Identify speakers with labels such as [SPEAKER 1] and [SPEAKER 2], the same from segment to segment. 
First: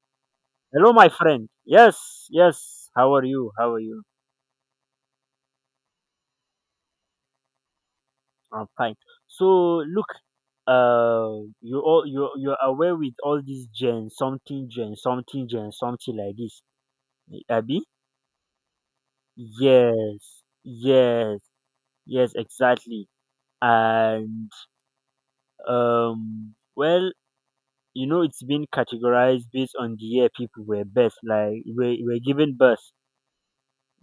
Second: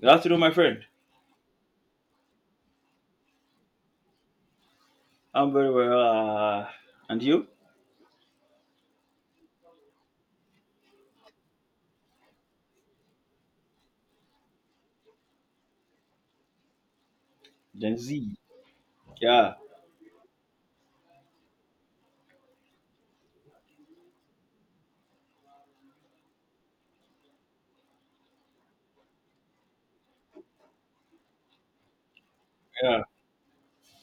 [SPEAKER 1] Good afternoon, my friend.
[SPEAKER 2] Hello, my friend. Yes, yes. How are you? How are you?
[SPEAKER 1] I'm very well. And you?
[SPEAKER 2] I'm fine. So look, you're aware with all these gen something gen something gen something like this, Abby?
[SPEAKER 1] Gen Z. Yeah,
[SPEAKER 2] Yes, yes, yes, exactly. And well, it's been categorized based on the year people were birth, like were given birth.
[SPEAKER 1] yeah.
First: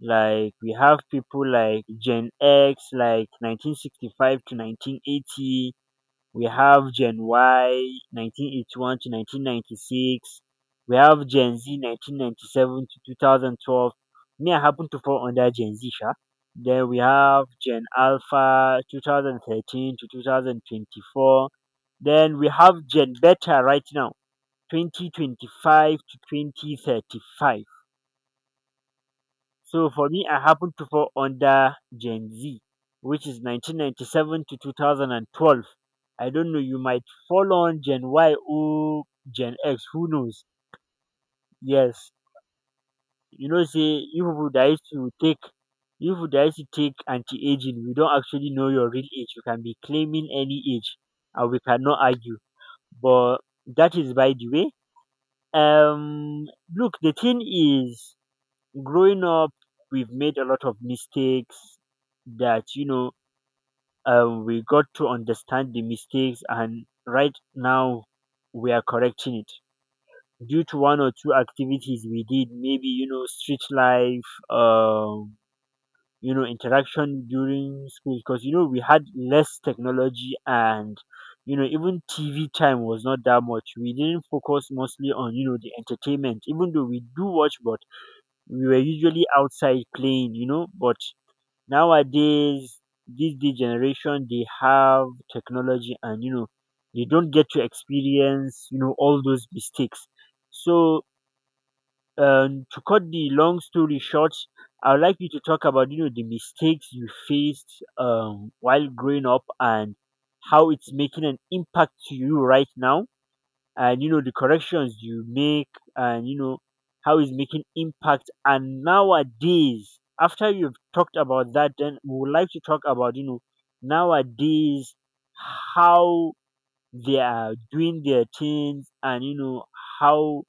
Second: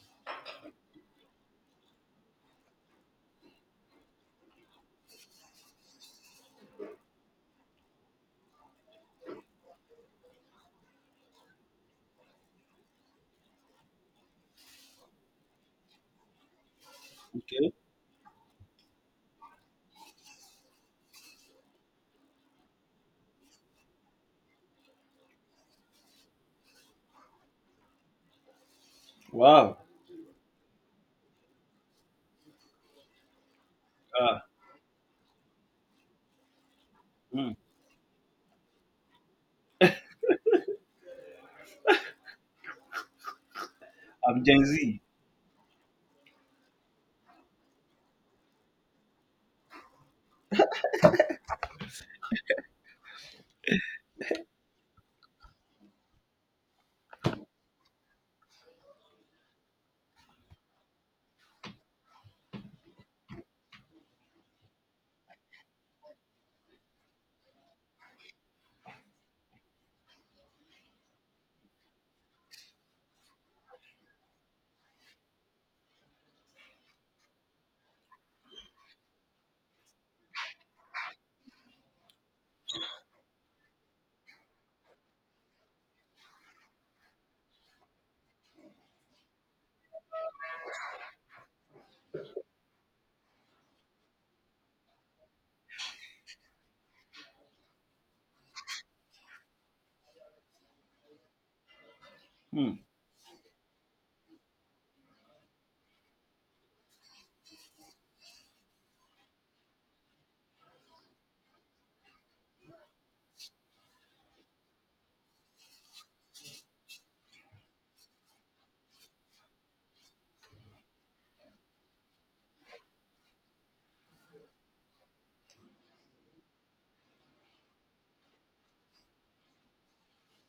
[SPEAKER 2] Like we have people like Gen X like 1965 to 1980. We have Gen Y 1981 to 1996. We have Gen Z 1997 to 2012. Me, I happen to fall under Gen Z sha. Then we have
[SPEAKER 1] Okay.
[SPEAKER 2] Gen Alpha 2013 to 2024. Then we have Gen Beta right now, 2025 to 2035.
[SPEAKER 1] Wow.
[SPEAKER 2] So for me, I happen to fall under Gen Z, which is
[SPEAKER 1] Yeah.
[SPEAKER 2] 1997 to 2012. I don't know, you might
[SPEAKER 1] Hmm.
[SPEAKER 2] fall on Gen Y or Gen X, who knows? Yes. You know, say, you
[SPEAKER 1] I'm
[SPEAKER 2] people
[SPEAKER 1] Gen
[SPEAKER 2] that used
[SPEAKER 1] Z.
[SPEAKER 2] to take, you people that used to take anti-aging, we don't actually know your real age. You can be claiming any age, and we cannot argue. But that is by the way. Um, Look, the thing is, growing up we've made a lot of mistakes that we got to understand the mistakes, and right now we are correcting it due to one or two activities we did, maybe street life, interaction during school, because we had less technology, and even TV time was not that much. We didn't focus mostly on the entertainment, even though we do watch. But we were usually outside playing. But nowadays, this the generation, they have technology, and they don't get to experience, all those mistakes. So,
[SPEAKER 1] Hmm.
[SPEAKER 2] to cut the long story short, I would like you to talk about, the mistakes you faced while growing up, and how it's making an impact to you right now, and the corrections you make, and how it's making impact, and nowadays after you've talked about that, then we would like to talk about nowadays, how they are doing their things, and how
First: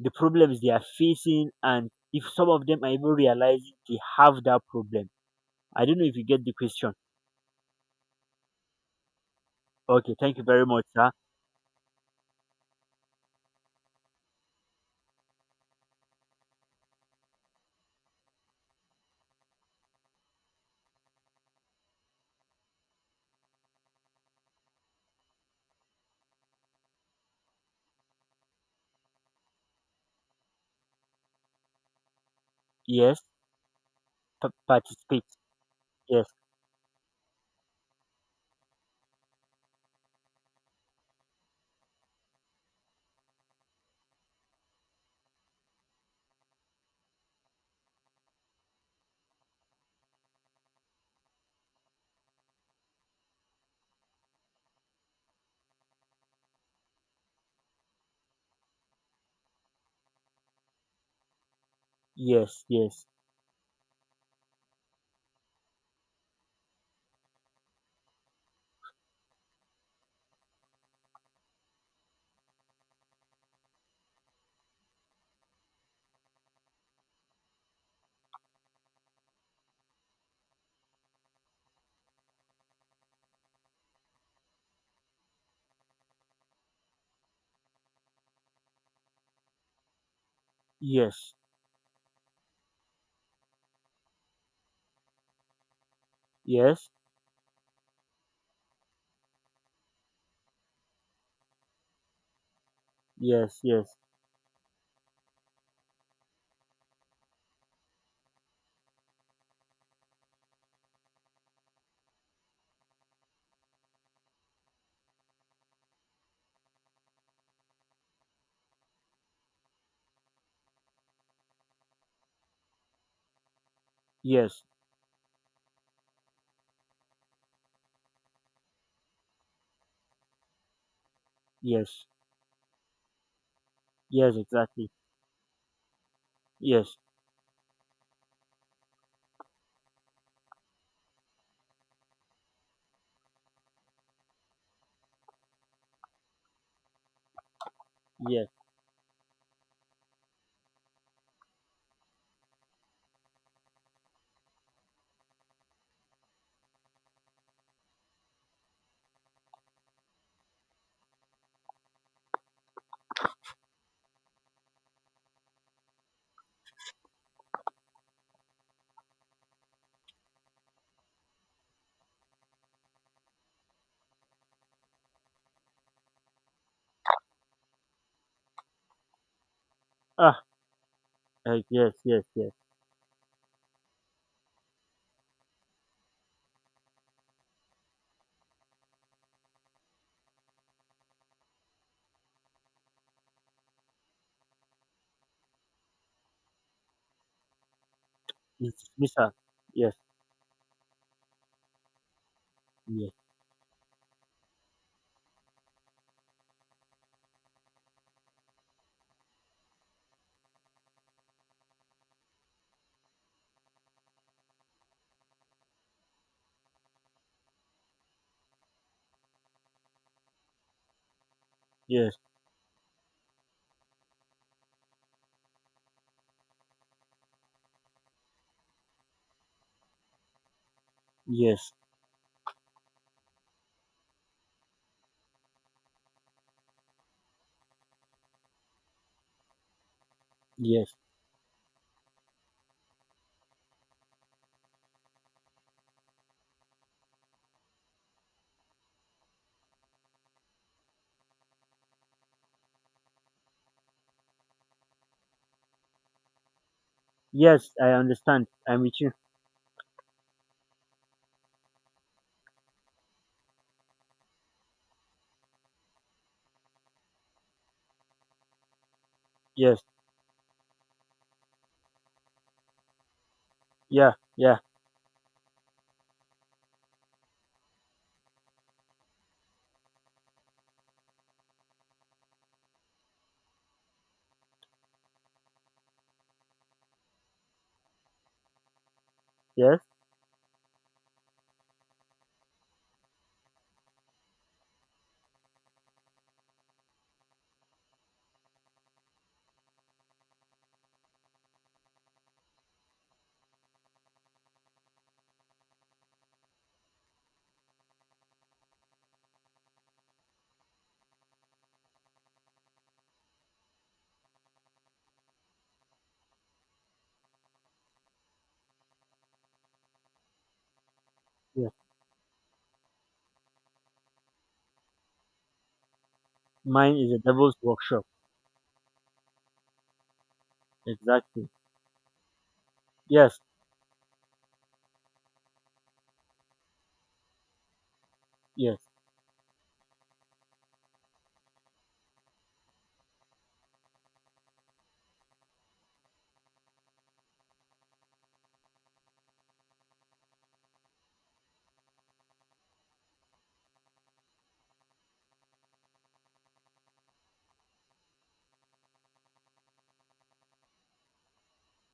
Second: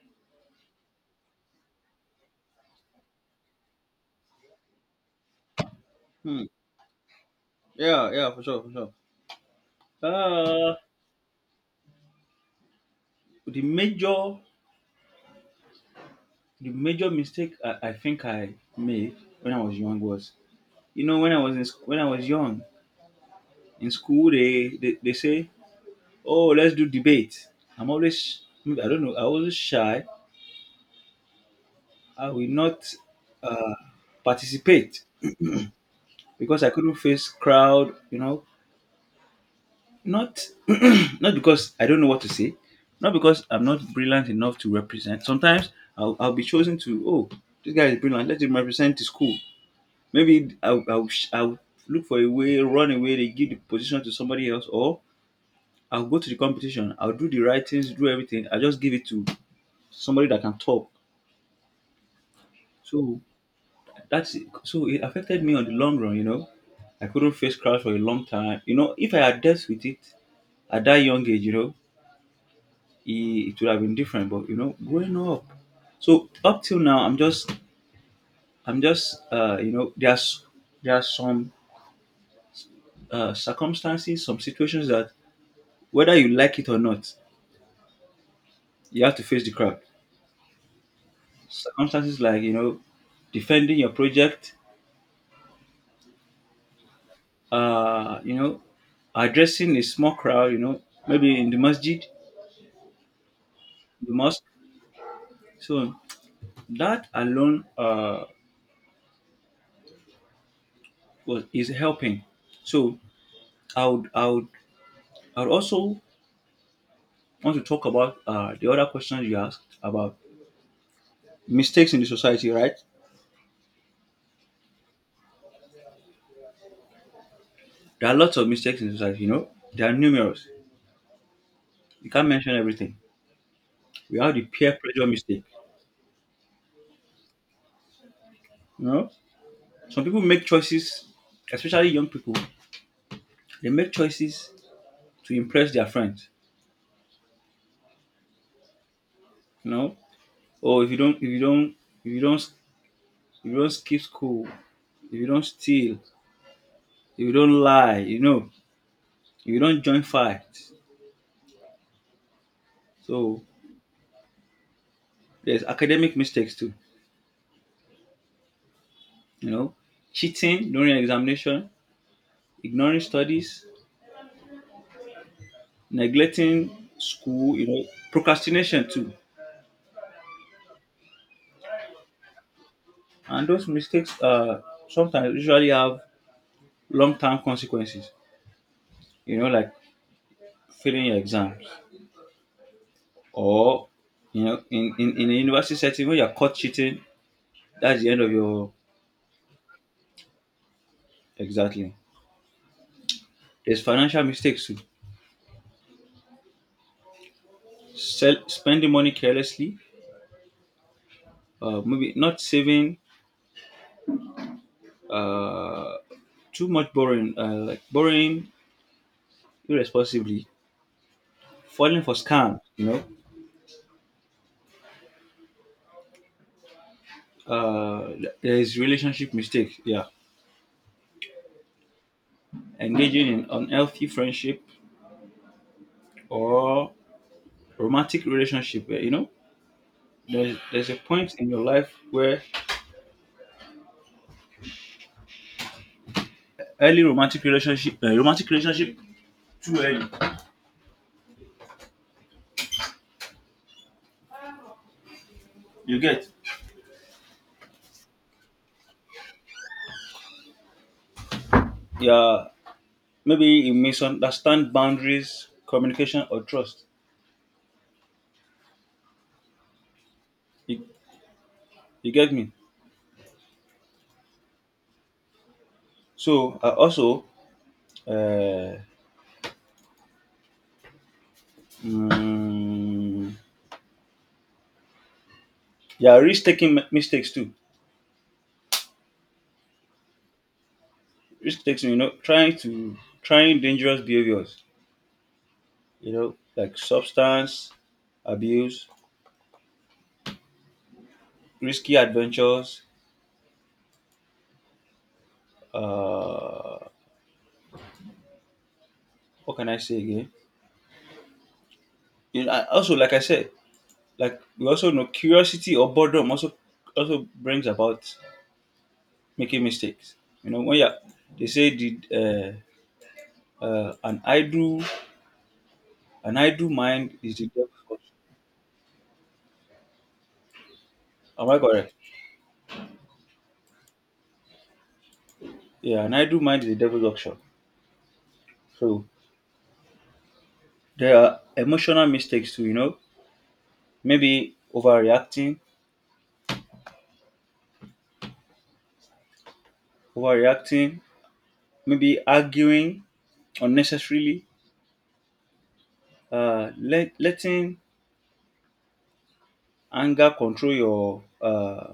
[SPEAKER 2] the problems they are facing, and if some of them are even realizing they have that problem. I don't know if you
[SPEAKER 1] Hmm.
[SPEAKER 2] get the question.
[SPEAKER 1] Yeah, yeah, for sure, for sure.
[SPEAKER 2] Okay, thank you very
[SPEAKER 1] Uh,
[SPEAKER 2] much, sir.
[SPEAKER 1] the major, the major mistake I think I made when I was young was, you know, when I was in when I was young in school, they say, oh, let's do debate. I'm always, I don't know, I was shy. I will not
[SPEAKER 2] Yes.
[SPEAKER 1] uh, participate
[SPEAKER 2] Participate. Yes
[SPEAKER 1] because I couldn't face crowd, you know, not not because I don't know what to say, not because I'm not brilliant enough to represent. Sometimes I'll be chosen to, oh, this guy is brilliant, let him represent the school. Maybe I'll look for a way, run away, they give the position to somebody else, or I'll go to the competition, I'll do the writings, do everything, I'll just give it to somebody that can talk.
[SPEAKER 2] yes yes.
[SPEAKER 1] So that's it. So it affected me on the long run, you know. I couldn't face crowd for a long time. You know, if I had dealt with it at that young age, you know, he, it would have been different. But you know, growing up, so up till now, you know, there's some circumstances, some situations that whether you like it or not, you have to face the crowd.
[SPEAKER 2] Yes.
[SPEAKER 1] Circumstances like you know, defending your project,
[SPEAKER 2] Yes,
[SPEAKER 1] you know, addressing a small crowd, you know, maybe in the masjid,
[SPEAKER 2] yes. Yes,
[SPEAKER 1] the mosque. So that alone was is helping. So I would I would I would also want to talk about the other question you asked about mistakes in the society, right?
[SPEAKER 2] yes,
[SPEAKER 1] There are lots of mistakes in society, you know. There are numerous.
[SPEAKER 2] yes,
[SPEAKER 1] You can't mention everything. We have
[SPEAKER 2] yes,
[SPEAKER 1] the peer
[SPEAKER 2] exactly.
[SPEAKER 1] pressure mistake.
[SPEAKER 2] Yes,
[SPEAKER 1] You know, some people make choices, especially young people. They make choices to impress their friends.
[SPEAKER 2] yes.
[SPEAKER 1] You know, or if you don't, if you don't, if you don't, if you don't skip school, if you don't steal, if you don't lie, you know, if you don't join fights. So there's academic mistakes too. You know, cheating during examination, ignoring studies, neglecting school, you know, procrastination too.
[SPEAKER 2] Ah, yes, yes, yes.
[SPEAKER 1] And those mistakes sometimes usually have long term consequences, you know, like failing your exams or, you know, in a university setting when you're caught cheating, that's the end of your
[SPEAKER 2] It's Mr. Yes,
[SPEAKER 1] exactly.
[SPEAKER 2] yes,
[SPEAKER 1] There's financial mistakes too. Sell, spending money carelessly, maybe not saving, uh, too much borrowing, like borrowing irresponsibly, falling for
[SPEAKER 2] yes,
[SPEAKER 1] scams, you know, uh, there is relationship mistake. Yeah,
[SPEAKER 2] yes,
[SPEAKER 1] engaging in unhealthy friendship or romantic relationship. You know, there's
[SPEAKER 2] yes,
[SPEAKER 1] a point in your life where early romantic relationship too early. You get.
[SPEAKER 2] yes. I understand. I'm with you.
[SPEAKER 1] Yeah, maybe you misunderstand boundaries, communication, or trust.
[SPEAKER 2] Yes,
[SPEAKER 1] You, you get me.
[SPEAKER 2] yeah, yeah,
[SPEAKER 1] So also, uh, mm, yeah, risk taking mistakes too.
[SPEAKER 2] yes,
[SPEAKER 1] Risk taking, you know, trying dangerous behaviors, you know, like substance abuse, risky adventures. Uh, what can I say again? You know, also, like I said, like we also know curiosity or boredom also brings about making mistakes. You know, when you are- they say
[SPEAKER 2] yes.
[SPEAKER 1] the uh, an idle an idle
[SPEAKER 2] Mine is
[SPEAKER 1] mind
[SPEAKER 2] a
[SPEAKER 1] is the
[SPEAKER 2] devil's
[SPEAKER 1] devil's
[SPEAKER 2] workshop.
[SPEAKER 1] workshop. Am
[SPEAKER 2] Exactly.
[SPEAKER 1] I correct?
[SPEAKER 2] Yes,
[SPEAKER 1] Yeah, an idle mind is the devil's workshop.
[SPEAKER 2] yes.
[SPEAKER 1] So there are emotional mistakes too. You know, maybe overreacting, maybe arguing unnecessarily, letting anger control your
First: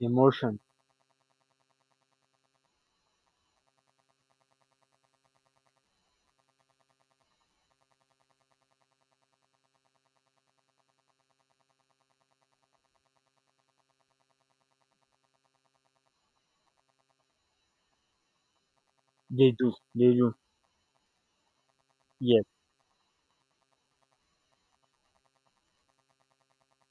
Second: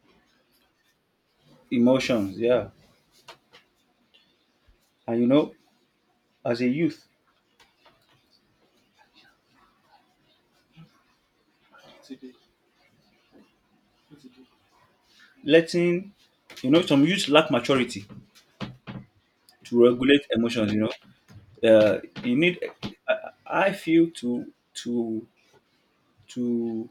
[SPEAKER 2] Emotion.
[SPEAKER 1] emotions. Yeah. And you know, as a youth, letting, you know, some youth lack maturity
[SPEAKER 2] They do.
[SPEAKER 1] to
[SPEAKER 2] They
[SPEAKER 1] regulate
[SPEAKER 2] do.
[SPEAKER 1] emotions, you know. You
[SPEAKER 2] Yes,
[SPEAKER 1] need, I, I feel to, to,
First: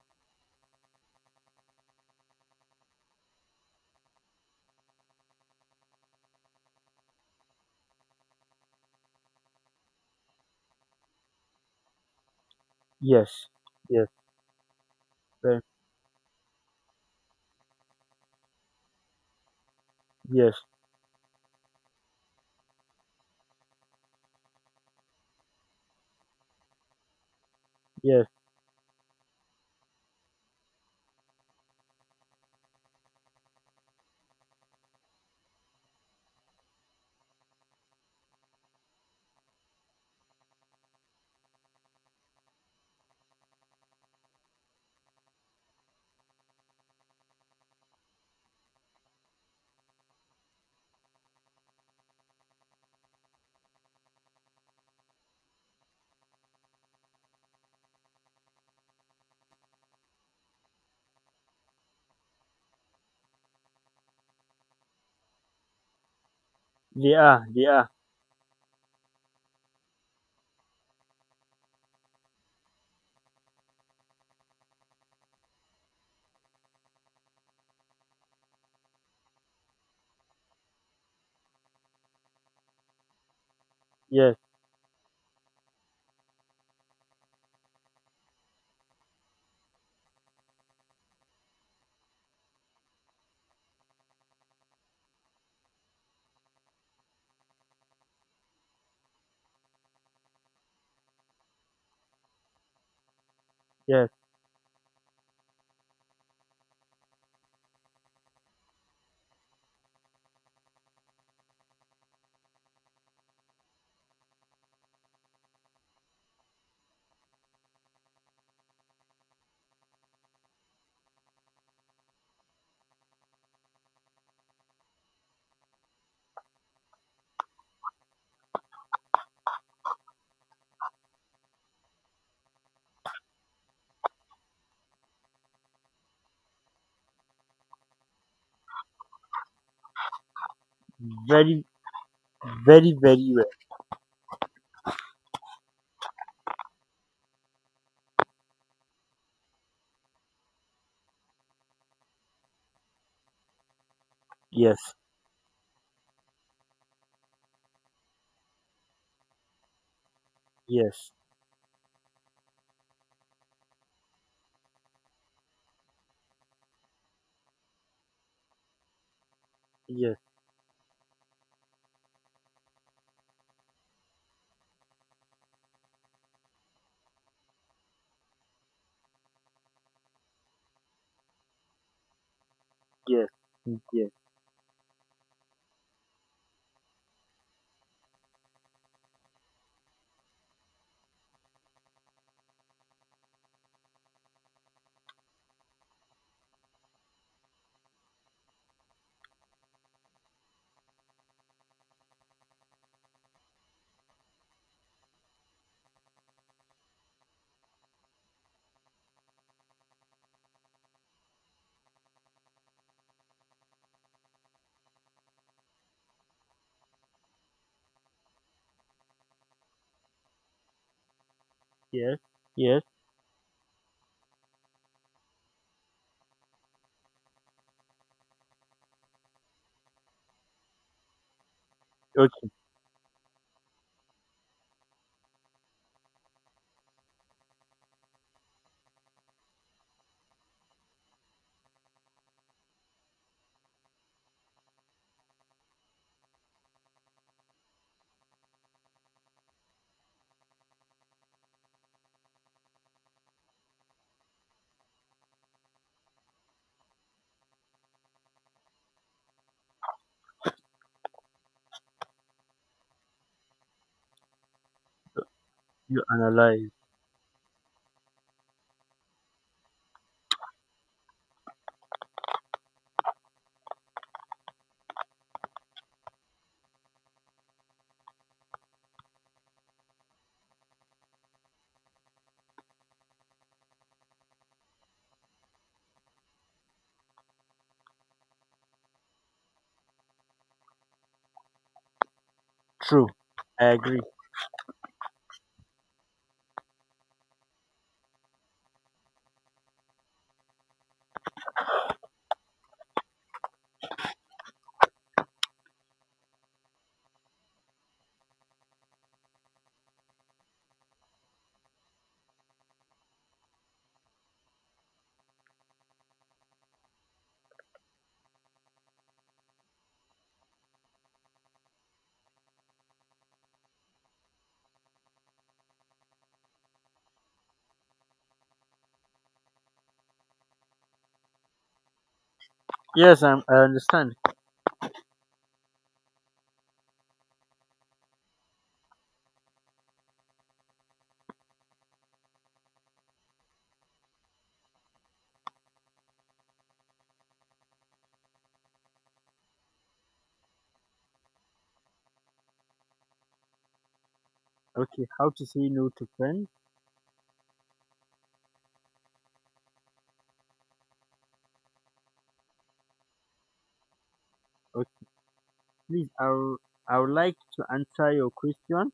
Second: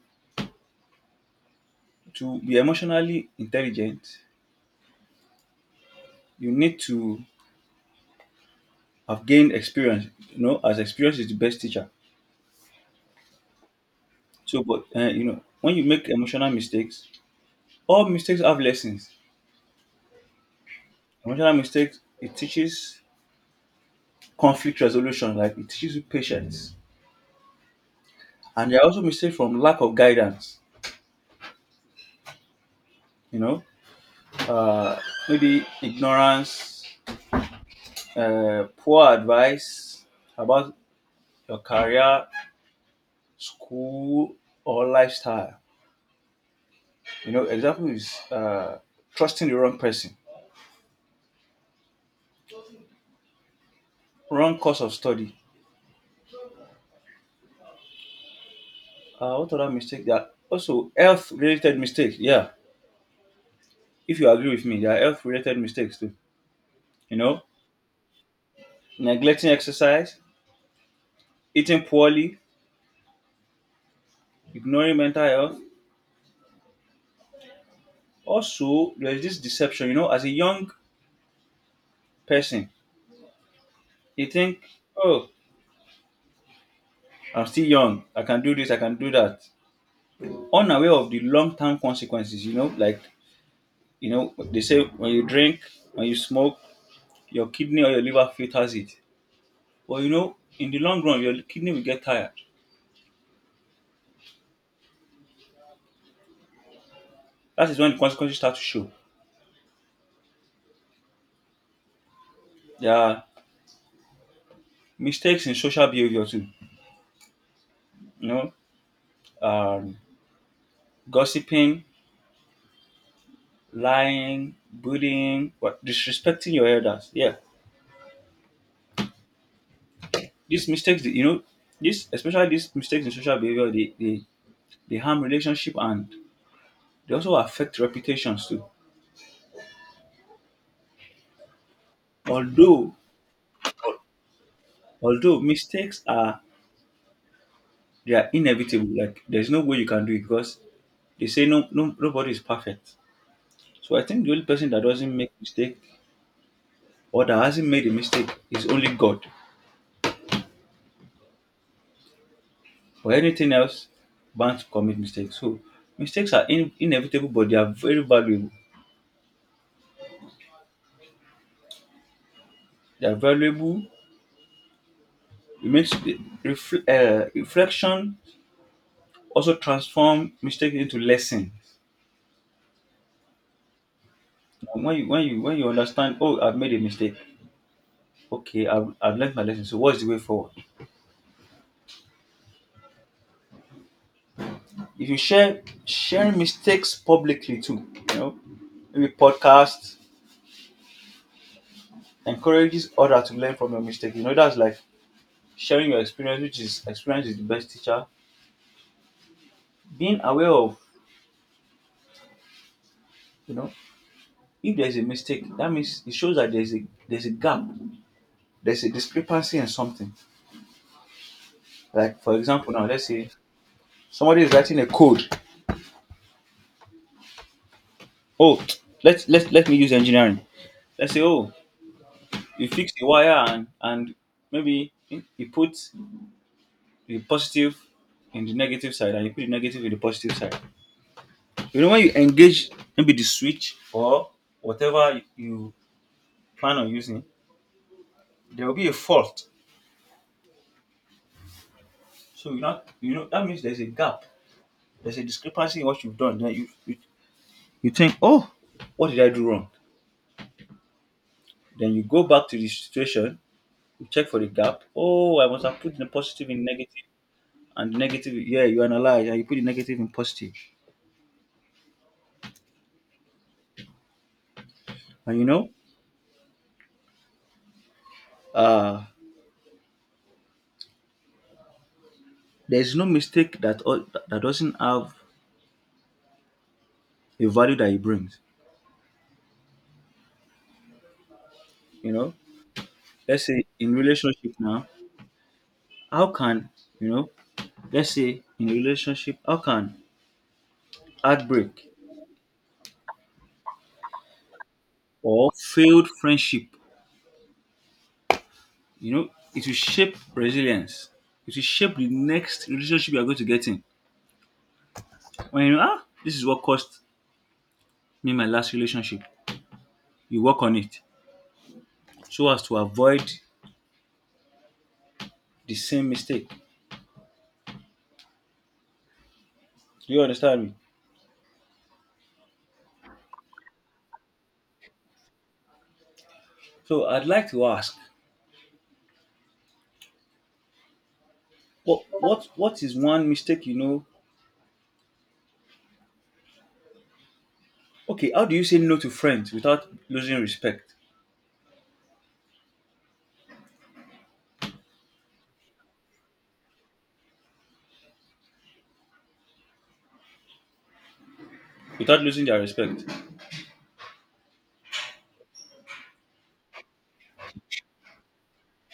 [SPEAKER 1] to be emotionally intelligent, you need to have gained experience, you know, as experience is the best teacher.
[SPEAKER 2] yes, yes,
[SPEAKER 1] So, but, you know,
[SPEAKER 2] eh,
[SPEAKER 1] when you make emotional mistakes, all mistakes have lessons.
[SPEAKER 2] yes,
[SPEAKER 1] Emotional mistakes, it teaches conflict resolution, like it teaches you patience.
[SPEAKER 2] yes.
[SPEAKER 1] And there are also mistakes from lack of guidance, you know, uh, maybe ignorance, poor advice about your career, school, or lifestyle. You know, example is trusting the wrong person, wrong course of study. What other mistake? There are also health related mistakes. Yeah, if you agree with me, there are health related mistakes too,
[SPEAKER 2] They
[SPEAKER 1] you know,
[SPEAKER 2] are. They are.
[SPEAKER 1] neglecting exercise, eating poorly, ignoring mental health. Also, there's this deception, you know, as a young person, you
[SPEAKER 2] Yes,
[SPEAKER 1] think, oh, I'm still young, I can do this, I can do that. Unaware of the long term consequences, you know, like, you know, they say when you drink, when you smoke, your kidney or your liver filters it. But you know, in the long run, your kidney will get tired.
[SPEAKER 2] yes.
[SPEAKER 1] That is when the consequences start to show. There are mistakes in social behavior too, you know, um, gossiping, lying, bullying, what disrespecting your elders. Yeah, these mistakes, you know, this especially these mistakes in social behavior, they harm relationship and they also affect reputations too.
[SPEAKER 2] Very,
[SPEAKER 1] Although
[SPEAKER 2] very, very well.
[SPEAKER 1] although mistakes are they are inevitable, like there's no way you can do it because they say no no nobody is perfect. So I think the only person that
[SPEAKER 2] Yes,
[SPEAKER 1] doesn't make mistake or that hasn't made a mistake is only God.
[SPEAKER 2] yes.
[SPEAKER 1] For anything else, bound to commit mistakes. So mistakes are inevitable, but they are very valuable.
[SPEAKER 2] Yes,
[SPEAKER 1] They are valuable. It makes the reflection also transform mistake into lesson.
[SPEAKER 2] yes, mm, yes,
[SPEAKER 1] When you understand, oh, I've made a mistake. Okay, I've learned my lesson. So what's the way forward? If you share sharing mistakes publicly too, you know, maybe podcast encourages others to learn from your mistake. You know, that's like sharing your experience, which is experience is the best teacher. Being aware of, you know, if there's a mistake, that means it shows that there's a gap, there's a discrepancy in something.
[SPEAKER 2] yes,
[SPEAKER 1] Like for example,
[SPEAKER 2] yes.
[SPEAKER 1] now let's say somebody is writing a code. Oh, let me use engineering. Let's say oh,
[SPEAKER 2] Okay,
[SPEAKER 1] you fix the wire and maybe you put the positive in the negative side and you put the negative in the positive side. You know when you engage maybe the switch or whatever you plan on using, there will be a fault. So you know that means there's a gap. There's a discrepancy in what you've done. Then you think oh, what did I do wrong? Then you go back to the situation. You check for the gap. Oh, I must have put
[SPEAKER 2] you
[SPEAKER 1] the positive in
[SPEAKER 2] analyze.
[SPEAKER 1] negative and the negative. Yeah, you analyze and you put the negative in positive. And you know, uh, there's no mistake that doesn't have a value that it brings. You know,
[SPEAKER 2] True,
[SPEAKER 1] let's say
[SPEAKER 2] I
[SPEAKER 1] in
[SPEAKER 2] agree.
[SPEAKER 1] relationship now, how can you know? Let's say in relationship, how can heartbreak or failed friendship, you know, it will shape resilience. It will shape the next relationship you are going to get in. When you know, ah, this is what cost me my last relationship. You work on it so as to avoid the same mistake. Do you understand me?
[SPEAKER 2] Yes, I understand.
[SPEAKER 1] So I'd like to ask, what is one mistake you know? Okay, how do you say no to friends without losing respect?
[SPEAKER 2] Okay, how to say no to friends?
[SPEAKER 1] Without losing their respect?
[SPEAKER 2] Okay, please, I would like to answer your question,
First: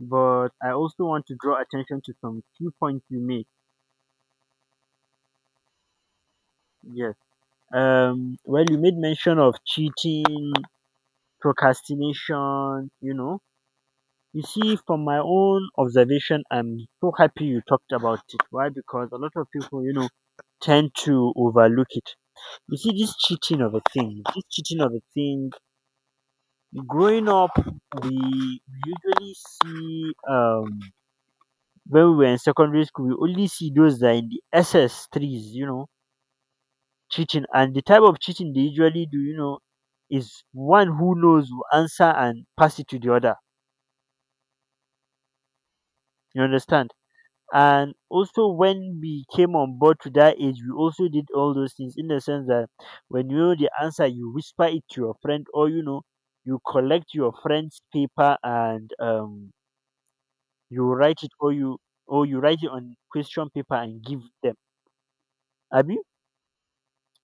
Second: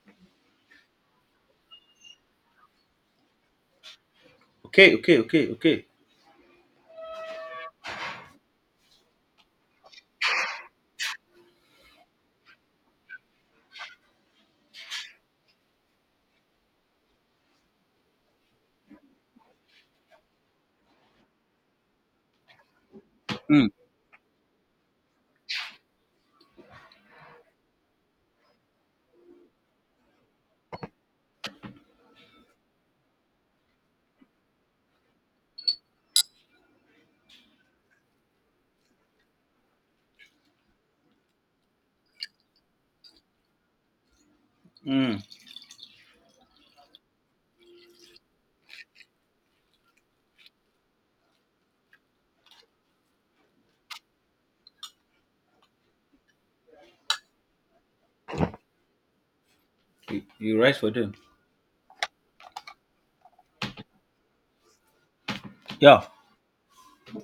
[SPEAKER 2] but I also want to draw attention to some few points you made.
[SPEAKER 1] Okay, okay, okay, okay.
[SPEAKER 2] Yes. Well, you made mention of cheating, procrastination. You see, from my own observation, I'm so happy you talked about it. Why? Because a lot of people, tend to overlook it. You see, this cheating
[SPEAKER 1] Mm,
[SPEAKER 2] of a thing, this cheating of a thing, growing up, we usually see, when we were in secondary school, we only see those that are in the SS3s, cheating. And the type of cheating they usually do, is one who knows will answer and pass it to the other.
[SPEAKER 1] mm.
[SPEAKER 2] You understand? And also when we came on board to that age, we also did all those things in the sense that when you know the answer, you whisper it to your friend, or you collect your friend's paper, and
[SPEAKER 1] You, you're right
[SPEAKER 2] you
[SPEAKER 1] for them.
[SPEAKER 2] write it, or you write it on question paper and give them, abi?
[SPEAKER 1] Yeah,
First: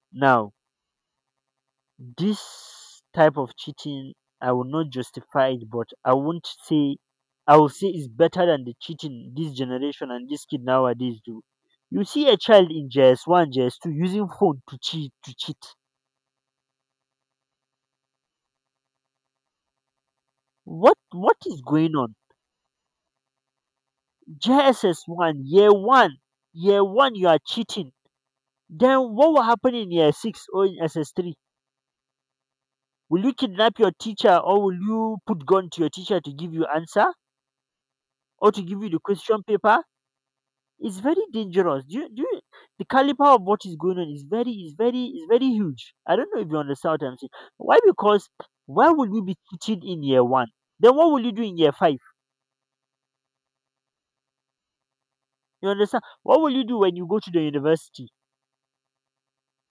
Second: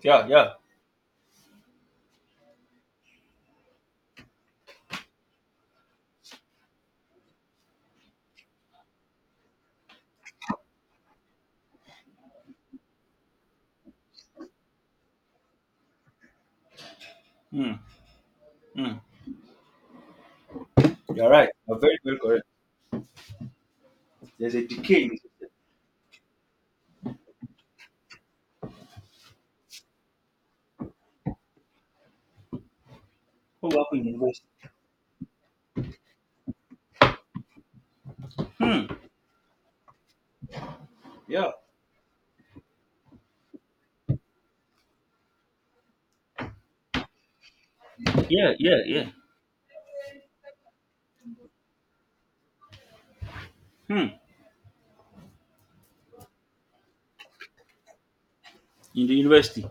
[SPEAKER 1] yeah, yeah.
[SPEAKER 2] Now, this type of cheating, I will not justify it, but I won't say, I will say it's better than the cheating this generation and this kid nowadays do. You see a child in JS one, JS two using phone to cheat.
[SPEAKER 1] Mm, mm.
[SPEAKER 2] What
[SPEAKER 1] You're
[SPEAKER 2] what
[SPEAKER 1] right.
[SPEAKER 2] is
[SPEAKER 1] You're
[SPEAKER 2] going
[SPEAKER 1] very,
[SPEAKER 2] on?
[SPEAKER 1] very correct. There's a decay
[SPEAKER 2] JSS
[SPEAKER 1] in the
[SPEAKER 2] one,
[SPEAKER 1] system.
[SPEAKER 2] year one you are cheating. Then what will happen in year six or in SS three? Will you
[SPEAKER 1] What
[SPEAKER 2] kidnap
[SPEAKER 1] will
[SPEAKER 2] your
[SPEAKER 1] happen in
[SPEAKER 2] teacher,
[SPEAKER 1] university?
[SPEAKER 2] or will you put gun to your teacher to give you answer or to give
[SPEAKER 1] Hmm.
[SPEAKER 2] you the question paper? It's very
[SPEAKER 1] Yeah.
[SPEAKER 2] dangerous. The caliber of what is going on is very huge. I don't know if you understand what I'm saying. Why? Because
[SPEAKER 1] Yeah, yeah,
[SPEAKER 2] why
[SPEAKER 1] yeah.
[SPEAKER 2] would you be teaching in year one? Then what will you do in year five?
[SPEAKER 1] Hmm.
[SPEAKER 2] You understand? What will you do when you go to the university?
[SPEAKER 1] In the university.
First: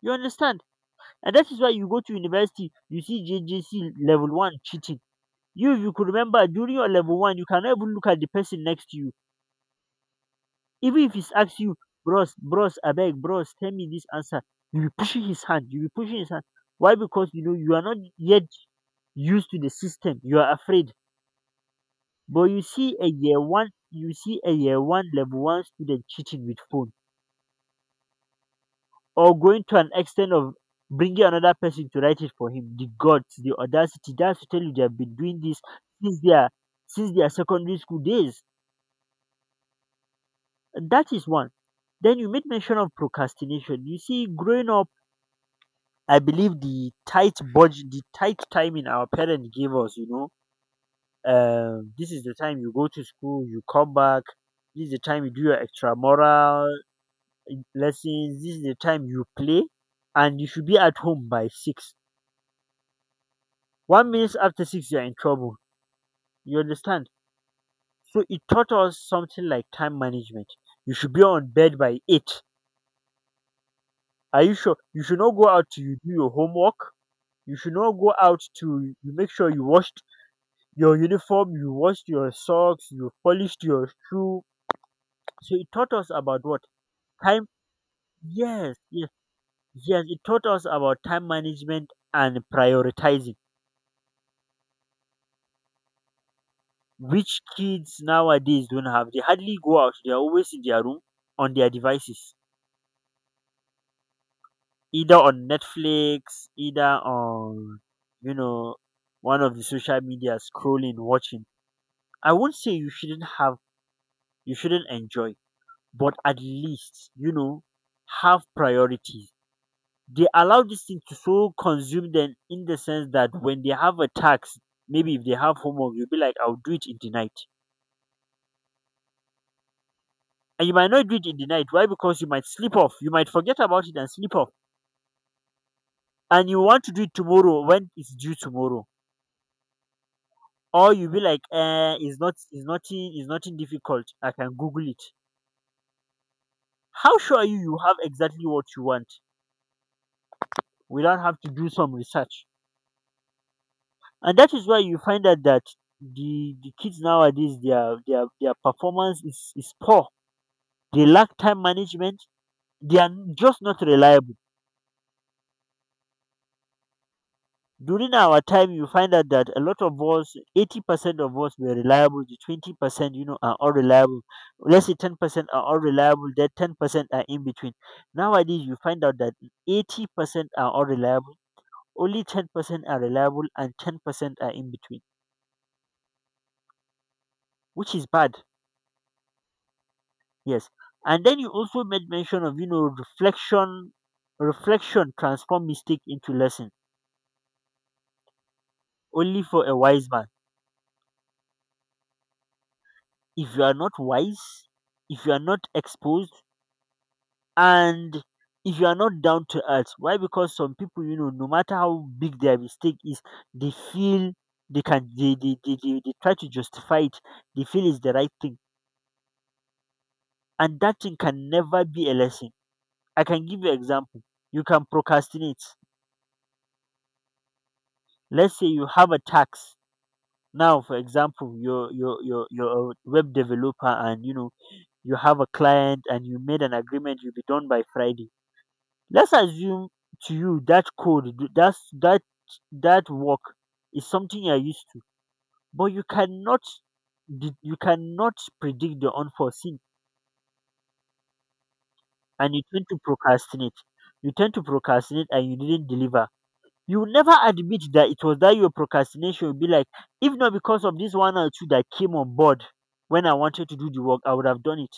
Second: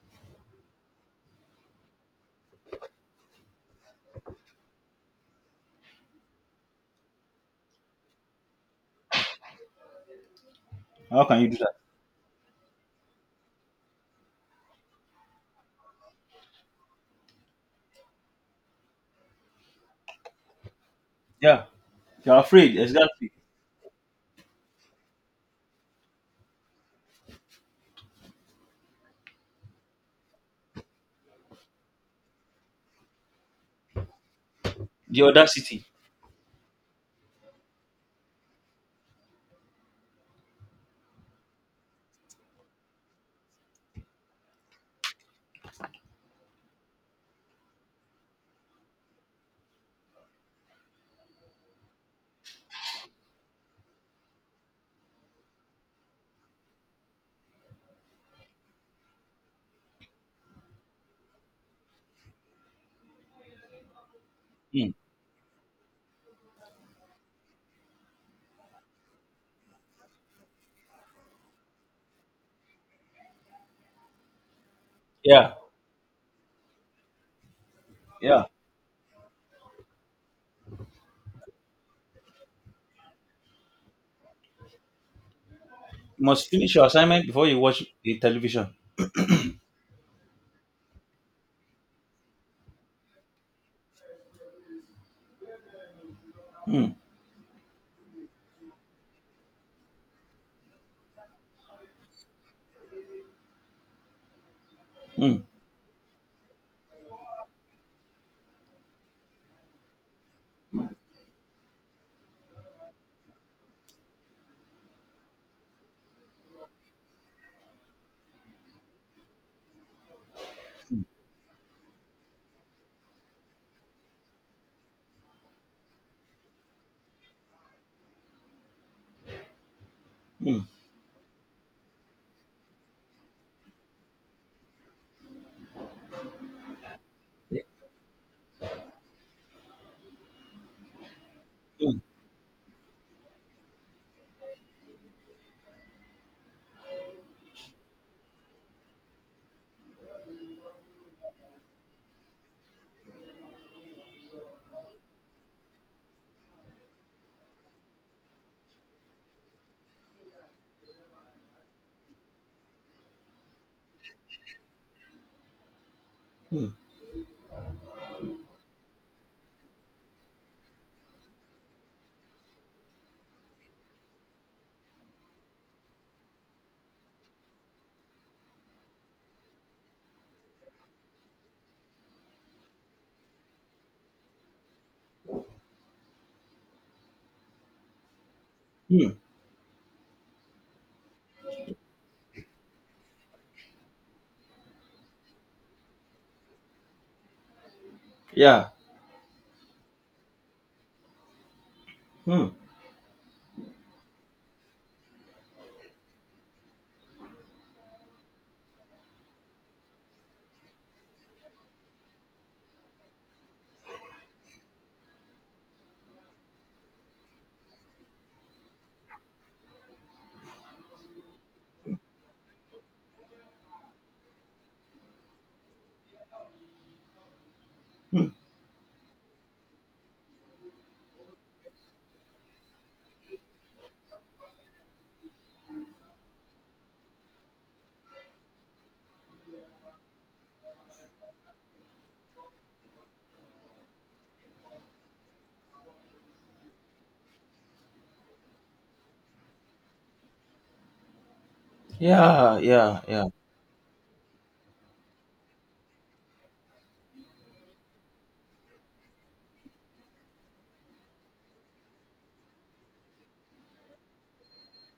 [SPEAKER 2] You understand? And that is why you go to university, you see JJC level one cheating. You, if you could remember during your level one, you cannot even look at the person next to you, even if
[SPEAKER 1] How
[SPEAKER 2] he
[SPEAKER 1] can you do
[SPEAKER 2] asks
[SPEAKER 1] that?
[SPEAKER 2] you, bros, bros, abeg, bros, tell me this answer. You be pushing his hand, you be pushing his hand. Why? Because you are not yet used to the system, you are afraid.
[SPEAKER 1] Yeah, you're
[SPEAKER 2] But you
[SPEAKER 1] afraid.
[SPEAKER 2] see a
[SPEAKER 1] Exactly.
[SPEAKER 2] year one you see a year one level one student cheating with phone, or going to an extent of bringing another person to write it for him. The gods, the audacity. That's to tell you they have been
[SPEAKER 1] The
[SPEAKER 2] doing this
[SPEAKER 1] audacity.
[SPEAKER 2] since their since their secondary school days. That is one. Then you made mention of procrastination. You see, growing up, I believe the tight budget, the tight timing our parents gave us, this is the time you go to school, you come back, this is the time you do your extramural lessons, this is the time you play, and you should be at home by six. 1 minute after six,
[SPEAKER 1] Mm.
[SPEAKER 2] you're in trouble. You understand? So it taught us something like time management. You should be on bed by eight. Are you sure? You should not go
[SPEAKER 1] Yeah,
[SPEAKER 2] out to you do your homework. You should not go out
[SPEAKER 1] yeah.
[SPEAKER 2] to you make sure you washed your uniform, you washed your socks, you polished your shoe. So it taught us
[SPEAKER 1] You
[SPEAKER 2] about
[SPEAKER 1] must
[SPEAKER 2] what?
[SPEAKER 1] finish your assignment before
[SPEAKER 2] Time.
[SPEAKER 1] you watch the television.
[SPEAKER 2] Yes, yes, yes. It taught us about time management and prioritizing,
[SPEAKER 1] Mm.
[SPEAKER 2] which kids nowadays don't have. They hardly go out. They are always in their room on their devices, either
[SPEAKER 1] Mm.
[SPEAKER 2] on Netflix, either on, you know, one of the social media scrolling, watching. I won't say you shouldn't have, you shouldn't enjoy, but at least, have priorities. They allow this thing to so consume them in the sense that when they have a tax, maybe if they have homework, you'll be like, I'll do it in the night.
[SPEAKER 1] Mm.
[SPEAKER 2] And you might not do it in the night. Why? Because you might sleep off. You might forget about it and sleep off. And you want to do it tomorrow when it's due tomorrow. Or you'll be like,
[SPEAKER 1] Mm.
[SPEAKER 2] it's not, it's nothing difficult. I can Google it. How sure are you have exactly what you want without have to do some research? And that is why you find out that the kids nowadays their performance is poor. They lack time management. They are just not reliable.
[SPEAKER 1] Mm.
[SPEAKER 2] During our time you find out that a lot of us, 80% of us were reliable. The 20%, are unreliable. Let's say 10% are unreliable, that 10% are in between. Nowadays you find out that 80% are unreliable, only 10% are reliable and 10% are in between, which is bad.
[SPEAKER 1] Mm.
[SPEAKER 2] Yes. And then you also made mention of reflection. Reflection transform mistake into lesson,
[SPEAKER 1] Yeah.
[SPEAKER 2] only for a wise man.
[SPEAKER 1] Mm.
[SPEAKER 2] If you are not wise, if you are not exposed, and if you are not down to earth. Why? Because some people, no matter how big their mistake is, they feel they can, they try to justify it. They feel it's the right thing. And that thing can never be a lesson. I can give you example. You can procrastinate. Let's say you have a tax. Now, for example, you're a web developer and, you have a client and you made an agreement you'll be done by Friday. Let's assume to you that code, that work is something you're used to, but you cannot predict the unforeseen, and
[SPEAKER 1] Yeah.
[SPEAKER 2] you tend to
[SPEAKER 1] Yeah. Yeah.
[SPEAKER 2] procrastinate. You tend to procrastinate, and you didn't deliver. You will never admit that it was that your procrastination. You'll be like, if not because of this one or two that came on board when I wanted to do the work, I would have done it.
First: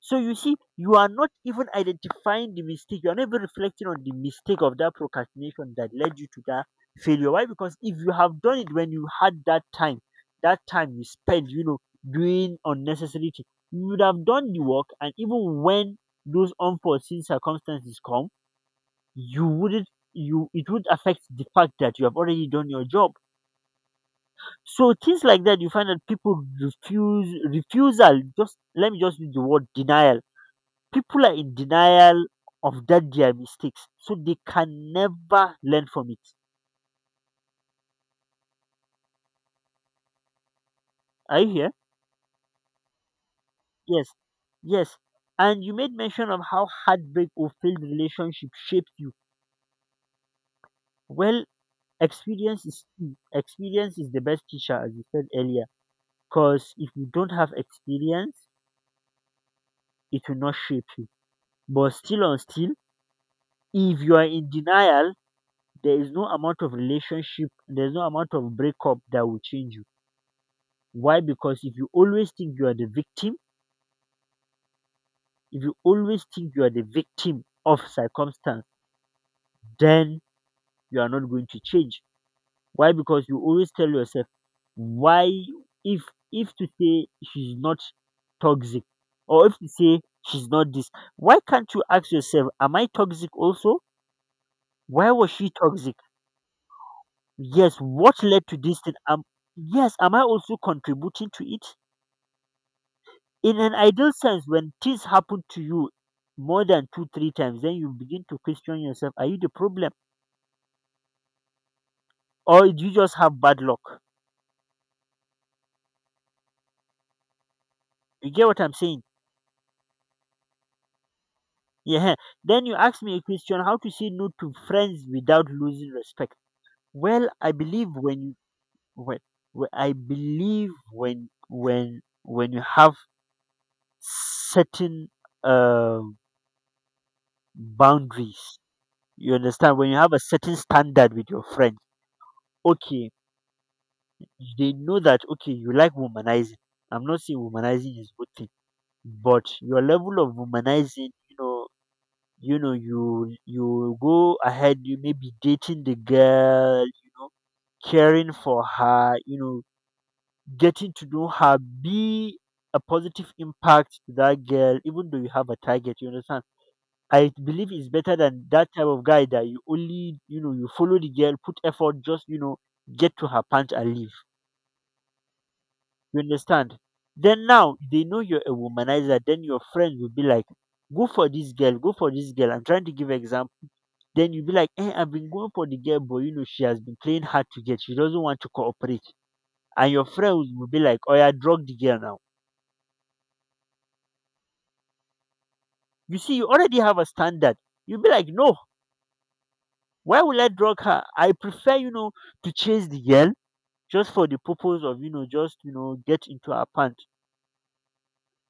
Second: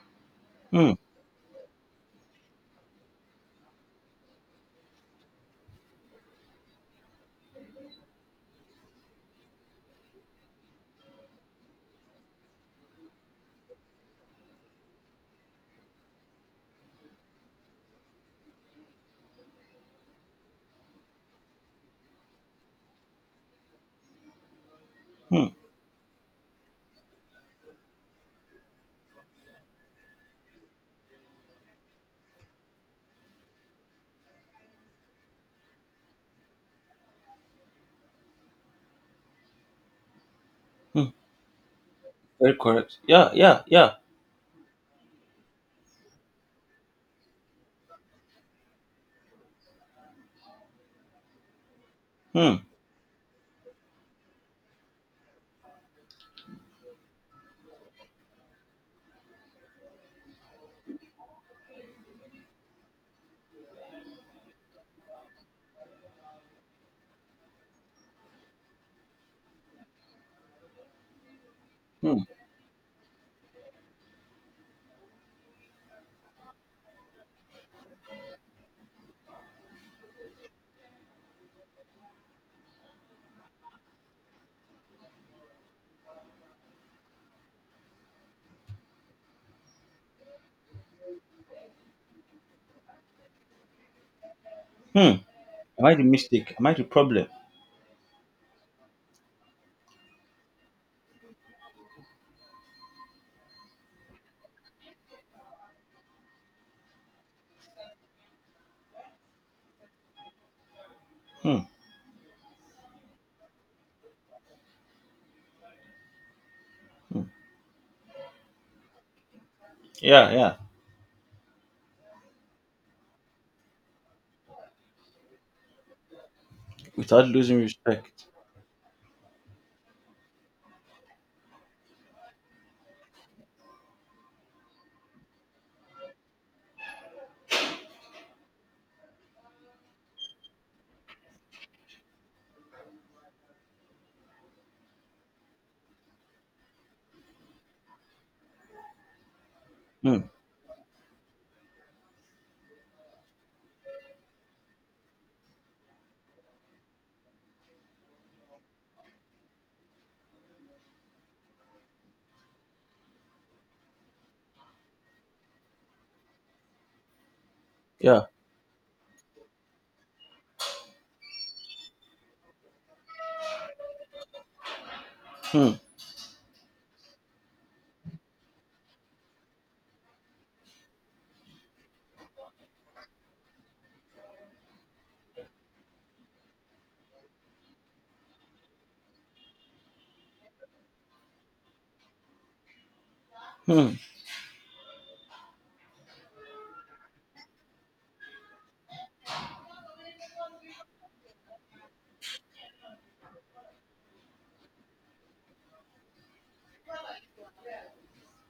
[SPEAKER 2] So you see, you
[SPEAKER 1] Mm.
[SPEAKER 2] are not even identifying the mistake. You are not even reflecting on the mistake of that procrastination that led you to that failure. Why? Because if you have done it when you had that time you spent, doing unnecessary things, you would have done the work. And even when those unforeseen circumstances come, you wouldn't. You it would affect the fact that you have already done your job. So things like
[SPEAKER 1] Mm.
[SPEAKER 2] that, you find that people refuse refusal. Just let me just use the word denial. People are in denial of that their mistakes, so they can never learn from it.
[SPEAKER 1] Mm.
[SPEAKER 2] Are you here?
[SPEAKER 1] Very correct. Yeah. Yeah. Yeah.
[SPEAKER 2] Yes, yes. And you made mention of how heartbreak or failed relationship shaped you. Well,
[SPEAKER 1] Mm.
[SPEAKER 2] experience is key. Experience is the best teacher, as you said earlier, because if you don't have experience, it will not shape you. But still on still, if you are in denial, there is no amount of relationship, there's no amount of breakup that will change you. Why? Because if you
[SPEAKER 1] Mm.
[SPEAKER 2] always think you are the victim, if you always think you are the victim of circumstance, then you are not going to change. Why? Because you always tell yourself, why if if to say she's not toxic, or if to say she's not this, why can't you ask yourself, am I toxic also? Why
[SPEAKER 1] Mm.
[SPEAKER 2] was she
[SPEAKER 1] Am I
[SPEAKER 2] toxic?
[SPEAKER 1] the mistake? Am I the problem?
[SPEAKER 2] Yes, what led to this thing? Yes, am I also contributing to it? In an ideal sense, when things happen to you more than two, three times, then you begin to question yourself, are you the problem?
[SPEAKER 1] Mm.
[SPEAKER 2] Or do you just have bad luck?
[SPEAKER 1] Mm.
[SPEAKER 2] You get what I'm saying?
[SPEAKER 1] Yeah. Yeah.
[SPEAKER 2] Yeah. Then you ask me a question: how to say no to friends without losing respect?
[SPEAKER 1] Without
[SPEAKER 2] Well, I
[SPEAKER 1] losing
[SPEAKER 2] believe when
[SPEAKER 1] respect.
[SPEAKER 2] you when, when I believe when when you have certain uh, boundaries, you understand. When you have a certain standard with your friends, okay, they know that okay you like womanizing. I'm not saying womanizing is good thing, but your level
[SPEAKER 1] Hmm.
[SPEAKER 2] of womanizing, you know you go ahead, you may be dating the girl, you know, caring for her, you know, getting to know her, be a positive impact to that girl even though you have a target, you understand. I believe it's better
[SPEAKER 1] Yeah.
[SPEAKER 2] than that type of guy that you only, you know, you follow the girl, put effort just, you know, get to her pant and leave.
[SPEAKER 1] Hmm.
[SPEAKER 2] You understand? Then now they know you're a womanizer, then your friends will be like, go for this girl, go for this girl. I'm trying to give example. Then you'll be like, eh, I've been going for the girl, but you know, she has been playing hard to get. She doesn't want to cooperate. And your friends will be like, oh, yeah, drug the girl now.
[SPEAKER 1] Hmm.
[SPEAKER 2] You see, you already have a standard. You'll be like, no, why will I drug her? I prefer, you know, to chase the girl just for the purpose of, you know, just, you know, get into her pants.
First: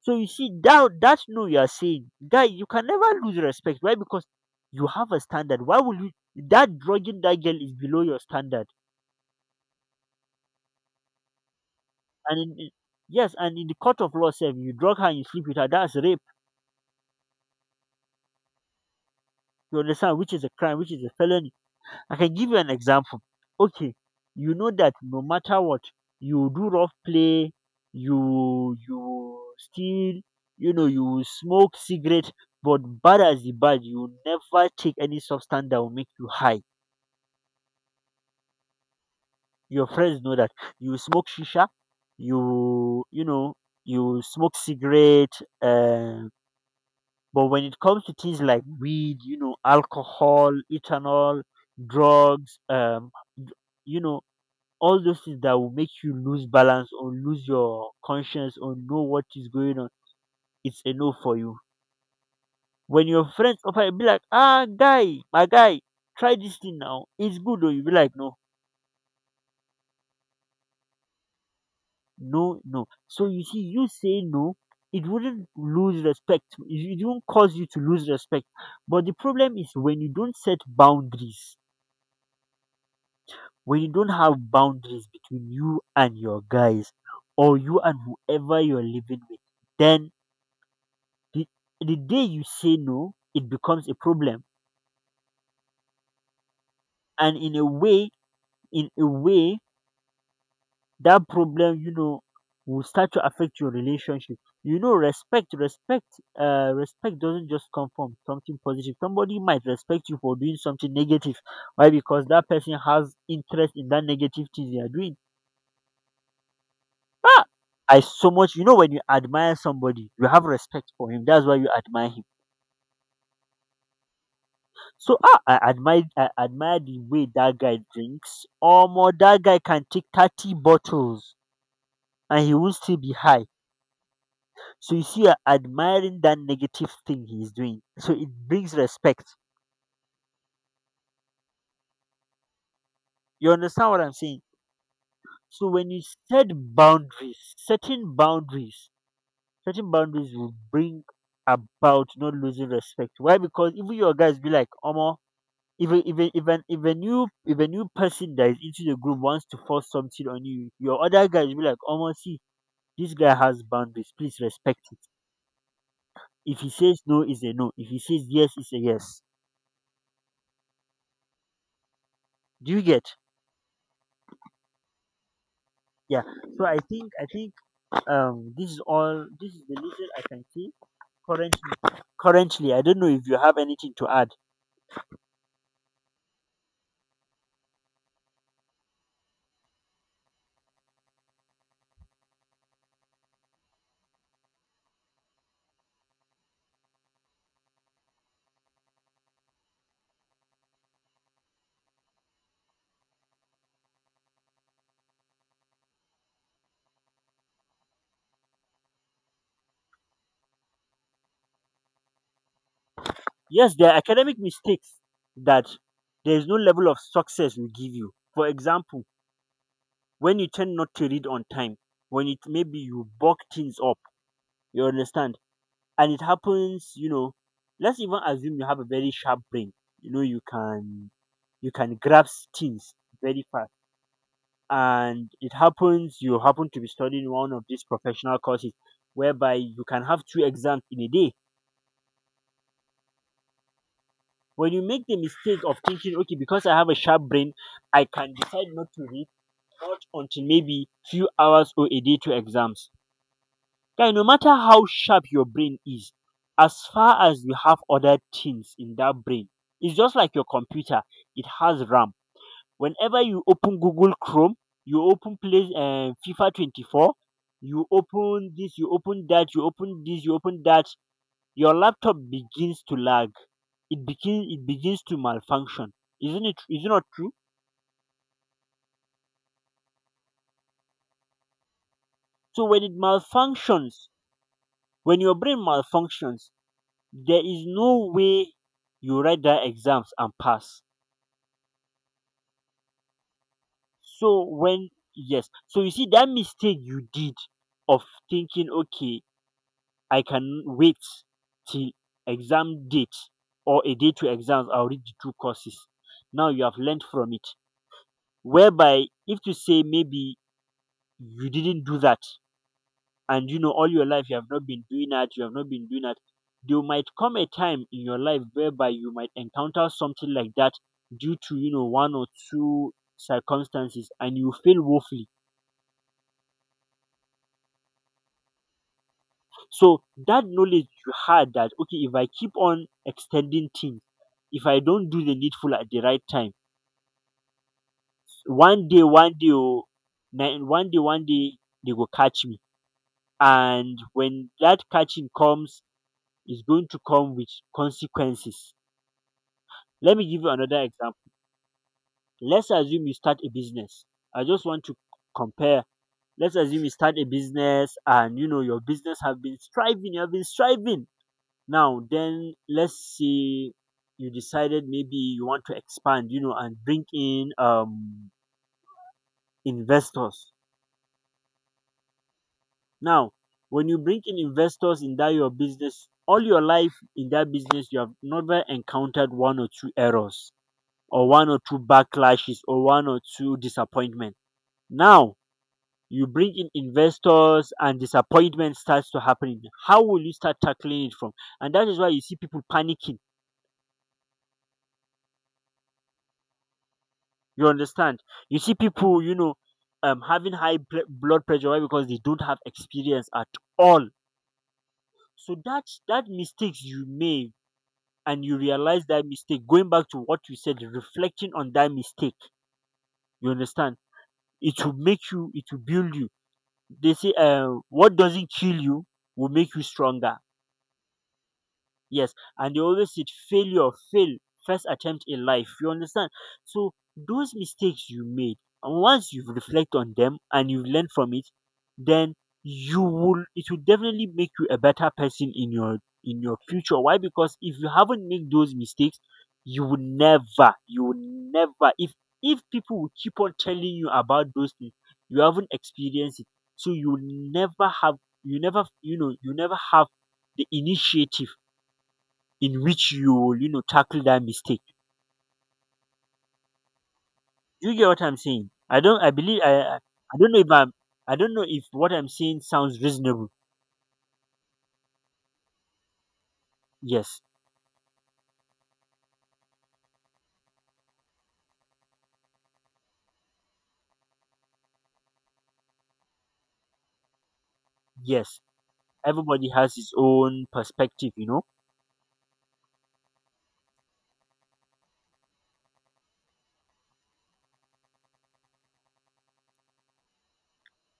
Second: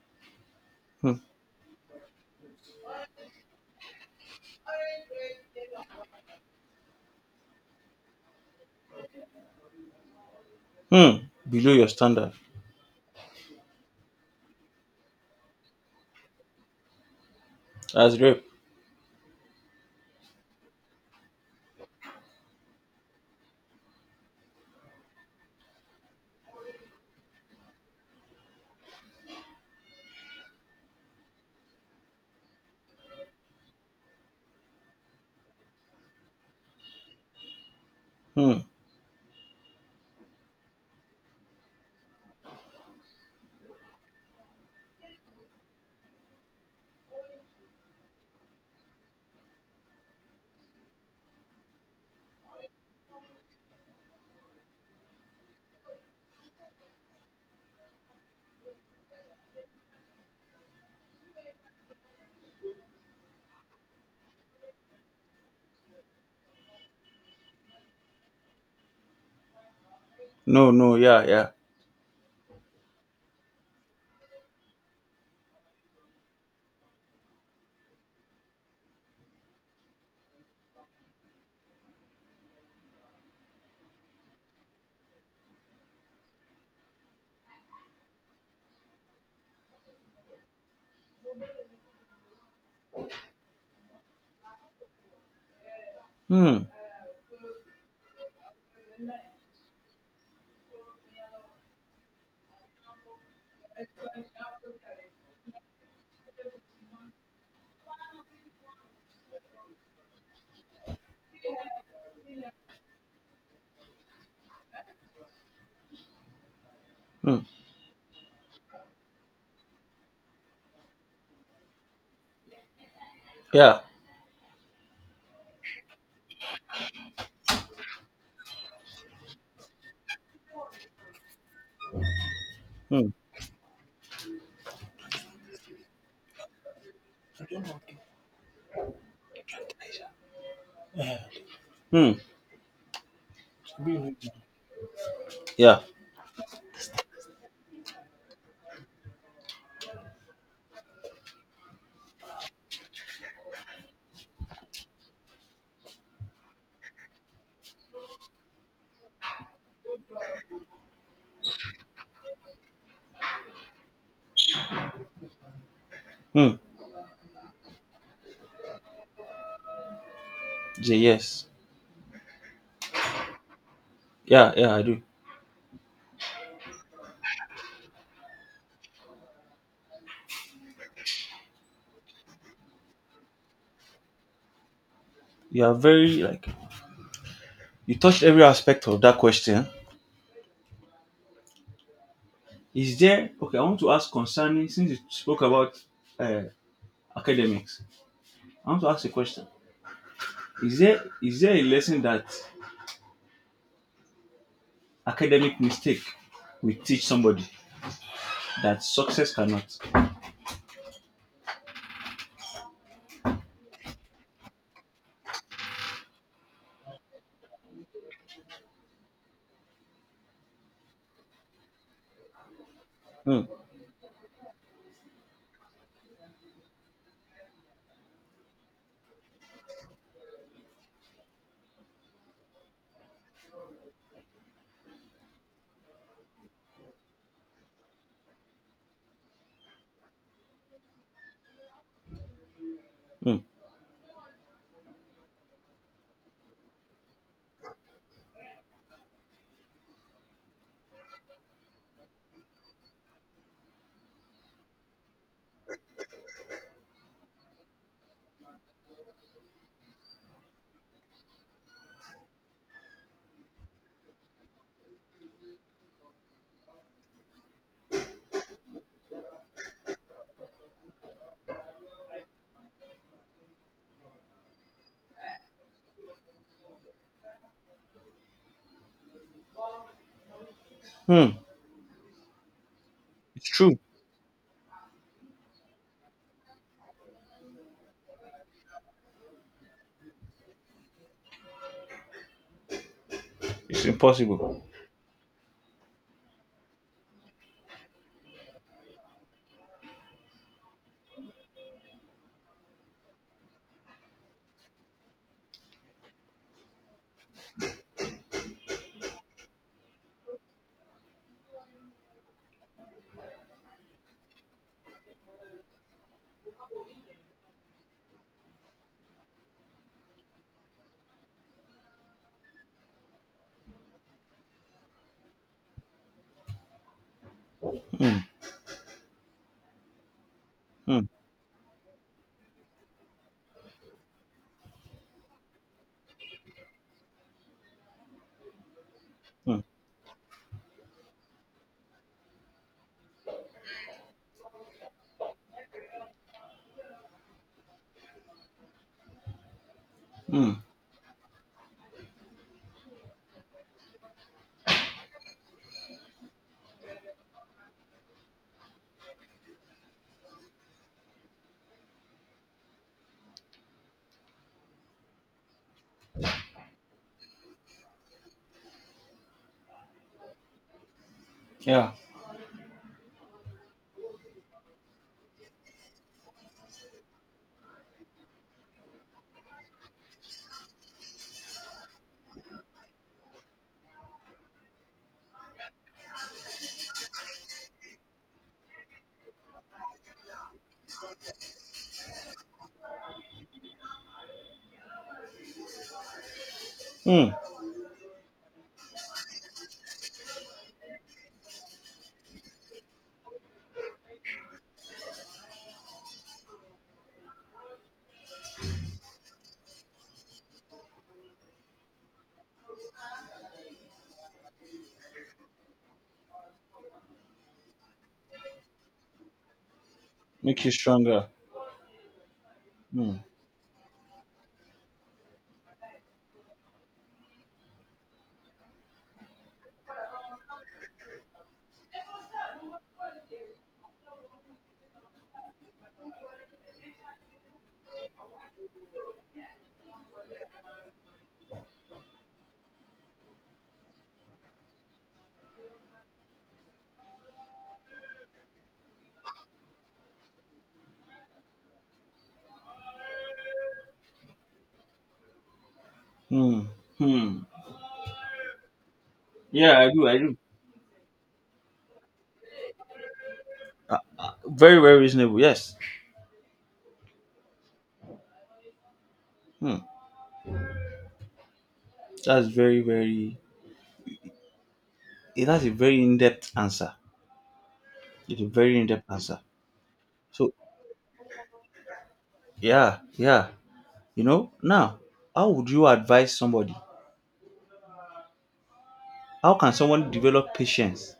[SPEAKER 2] So you see, that,
[SPEAKER 1] Hmm.
[SPEAKER 2] that no, you are saying, guy, you can never lose respect. Why? Because you have a standard. Why will you, that drugging that girl is below your standard.
[SPEAKER 1] Hmm. Below your standard.
[SPEAKER 2] And in- yes, and in the court of law, sef, you drug her and you sleep with her. That's rape.
[SPEAKER 1] That's rape.
[SPEAKER 2] You understand? Which is a crime, which is a felony. I can give you an example. Okay, you know that no matter what, you do rough play, you steal, you know, you smoke cigarette, but bad as the bad, you never take any substance that will make you high.
[SPEAKER 1] Hmm.
[SPEAKER 2] Your friends know that you smoke shisha, you know, you smoke cigarette. Um, But when it comes to things like weed, you know, alcohol, ethanol, drugs, d- you know, all those things that will make you lose balance or lose your conscience or know what is going on, it's a no for you. When your friends offer, you be like, ah, guy, my guy, try this thing now. It's good, or you be like, no,
[SPEAKER 1] No, no, yeah, yeah.
[SPEAKER 2] no, no. So you see, you say no, it wouldn't lose respect. It won't cause you to lose respect. But the problem is when you don't set boundaries, when you don't have boundaries between you and your guys or you and whoever you're living with, then the, the day you say no, it becomes a problem.
[SPEAKER 1] Hmm.
[SPEAKER 2] And in a way, that problem, you know, will start to affect your relationship. You know, respect, respect, respect doesn't just come from something positive. Somebody might respect you for doing something negative. Why? Because that person has interest in that negative thing they are doing.
[SPEAKER 1] Hmm.
[SPEAKER 2] Ah! I so much you know when you admire somebody, you have respect for him. That's why you admire him.
[SPEAKER 1] Yeah.
[SPEAKER 2] So ah, I admire the way that guy drinks. Omo, that guy can take 30 bottles and he will still
[SPEAKER 1] Hmm.
[SPEAKER 2] be high. So you see, you're admiring that negative thing he's doing. So it brings respect.
[SPEAKER 1] Hmm.
[SPEAKER 2] You understand what I'm saying? So
[SPEAKER 1] Yeah.
[SPEAKER 2] when you set boundaries, setting boundaries will bring about not losing respect. Why? Because even your guys be like, Omo, if a new person that is into the group wants to force something on you, your other guys will be like, "Oh, see, this guy has boundaries. Please respect it.
[SPEAKER 1] Hmm.
[SPEAKER 2] If he says no, is a no. If he says yes, is a yes."
[SPEAKER 1] Jay, yes.
[SPEAKER 2] Do you get?
[SPEAKER 1] Yeah, yeah, I do.
[SPEAKER 2] Yeah. So I think this is all. This is the little I can see currently. Currently, I don't know if you have anything to add.
[SPEAKER 1] You are very like you touched every aspect of that question. Is there okay? I want to ask concerning since you spoke about uh, academics. I want to ask a question. Is there a lesson that academic mistake will teach somebody that success cannot?
[SPEAKER 2] Yes, there are academic mistakes that there is no level of success will give you. For example, when you tend not to read on time, when it maybe you bog
[SPEAKER 1] Hmm.
[SPEAKER 2] things up, you understand, and it happens, you know, let's even assume you have a very sharp brain, you know you can, you can grasp things very fast, and it happens you happen to be studying one of these professional courses whereby you can have two exams in a day.
[SPEAKER 1] Hmm.
[SPEAKER 2] When you make the mistake of thinking okay because I have a sharp brain, I can decide not to read, not until maybe few hours or a day to exams. Guy, no matter how sharp your brain is, as far as you have other things in that brain, it's just like your computer. It has RAM. Whenever you open Google Chrome, you open Play FIFA 24, you open this, you open that, you open this, you open that. Your laptop begins to lag. It begins. It begins to malfunction. Isn't it? Is it not true?
[SPEAKER 1] Hmm.
[SPEAKER 2] So when it
[SPEAKER 1] It's true.
[SPEAKER 2] malfunctions, when your brain malfunctions, there is no way you write that exams and pass.
[SPEAKER 1] It's
[SPEAKER 2] So
[SPEAKER 1] impossible.
[SPEAKER 2] when yes, so you see that mistake you did of thinking, okay, I can wait till exam date or a day to exams, I'll read the two courses. Now you have learned from it. Whereby if to say maybe you didn't do that, and you know all your life you have not been doing that, there might come a time in your life whereby you might encounter something like that due to, you know, one or two circumstances, and you fail woefully.
[SPEAKER 1] Hmm.
[SPEAKER 2] So that knowledge
[SPEAKER 1] Hmm.
[SPEAKER 2] you had that okay if I keep on extending things, if I don't do the needful at the right time, one day
[SPEAKER 1] Hmm.
[SPEAKER 2] oh, na- one day they go catch me. And when that catching comes, it's going to come with consequences. Let me give you
[SPEAKER 1] Hmm.
[SPEAKER 2] another example. Let's assume you start a business. I just want to compare. Let's assume you start a business and you know your business have been striving, you have been striving. Now then let's say you decided maybe you want to expand, you know, and bring in investors.
[SPEAKER 1] Yeah.
[SPEAKER 2] Now, when you bring in investors in that your business, all your life in that business you have never encountered one or two errors or one or two backlashes or one or two disappointments. Now you bring in investors, and disappointment starts to happen. How will you start tackling it from? And that is why you see people panicking.
[SPEAKER 1] Hmm.
[SPEAKER 2] You understand? You see people, you know, having high blood pressure. Why? Because they don't have experience at all. So that mistakes you made, and you realize that mistake, going back to what you said, reflecting on that mistake. You understand? It will make you, it will build you. They say, what doesn't kill you will make you stronger.
[SPEAKER 1] Make you stronger.
[SPEAKER 2] Yes, and they always
[SPEAKER 1] Hmm.
[SPEAKER 2] said failure, fail, first attempt in life. You understand? So those mistakes you made, and once you reflect on them and you've learned from it, then you will it will definitely make you a better person in your future. Why? Because if you haven't made those mistakes, you will never, if people will keep on telling you about those things, you haven't experienced it. So you will never have, you never, you know, you never have the initiative in which you will, you know, tackle that mistake.
[SPEAKER 1] Hmm. Hmm.
[SPEAKER 2] Do you get what I'm saying? I don't. I believe.
[SPEAKER 1] Yeah,
[SPEAKER 2] I.
[SPEAKER 1] I
[SPEAKER 2] I
[SPEAKER 1] do. I do.
[SPEAKER 2] I don't know if I'm. I don't know if what I'm saying sounds reasonable.
[SPEAKER 1] Very, very reasonable. Yes.
[SPEAKER 2] Yes.
[SPEAKER 1] Hmm. That's very, very. That's a very in-depth answer. It's a
[SPEAKER 2] Yes.
[SPEAKER 1] very in-depth answer.
[SPEAKER 2] Everybody has his
[SPEAKER 1] So
[SPEAKER 2] own perspective. You know.
[SPEAKER 1] yeah, yeah. You know now, how would you advise somebody? How can someone develop patience?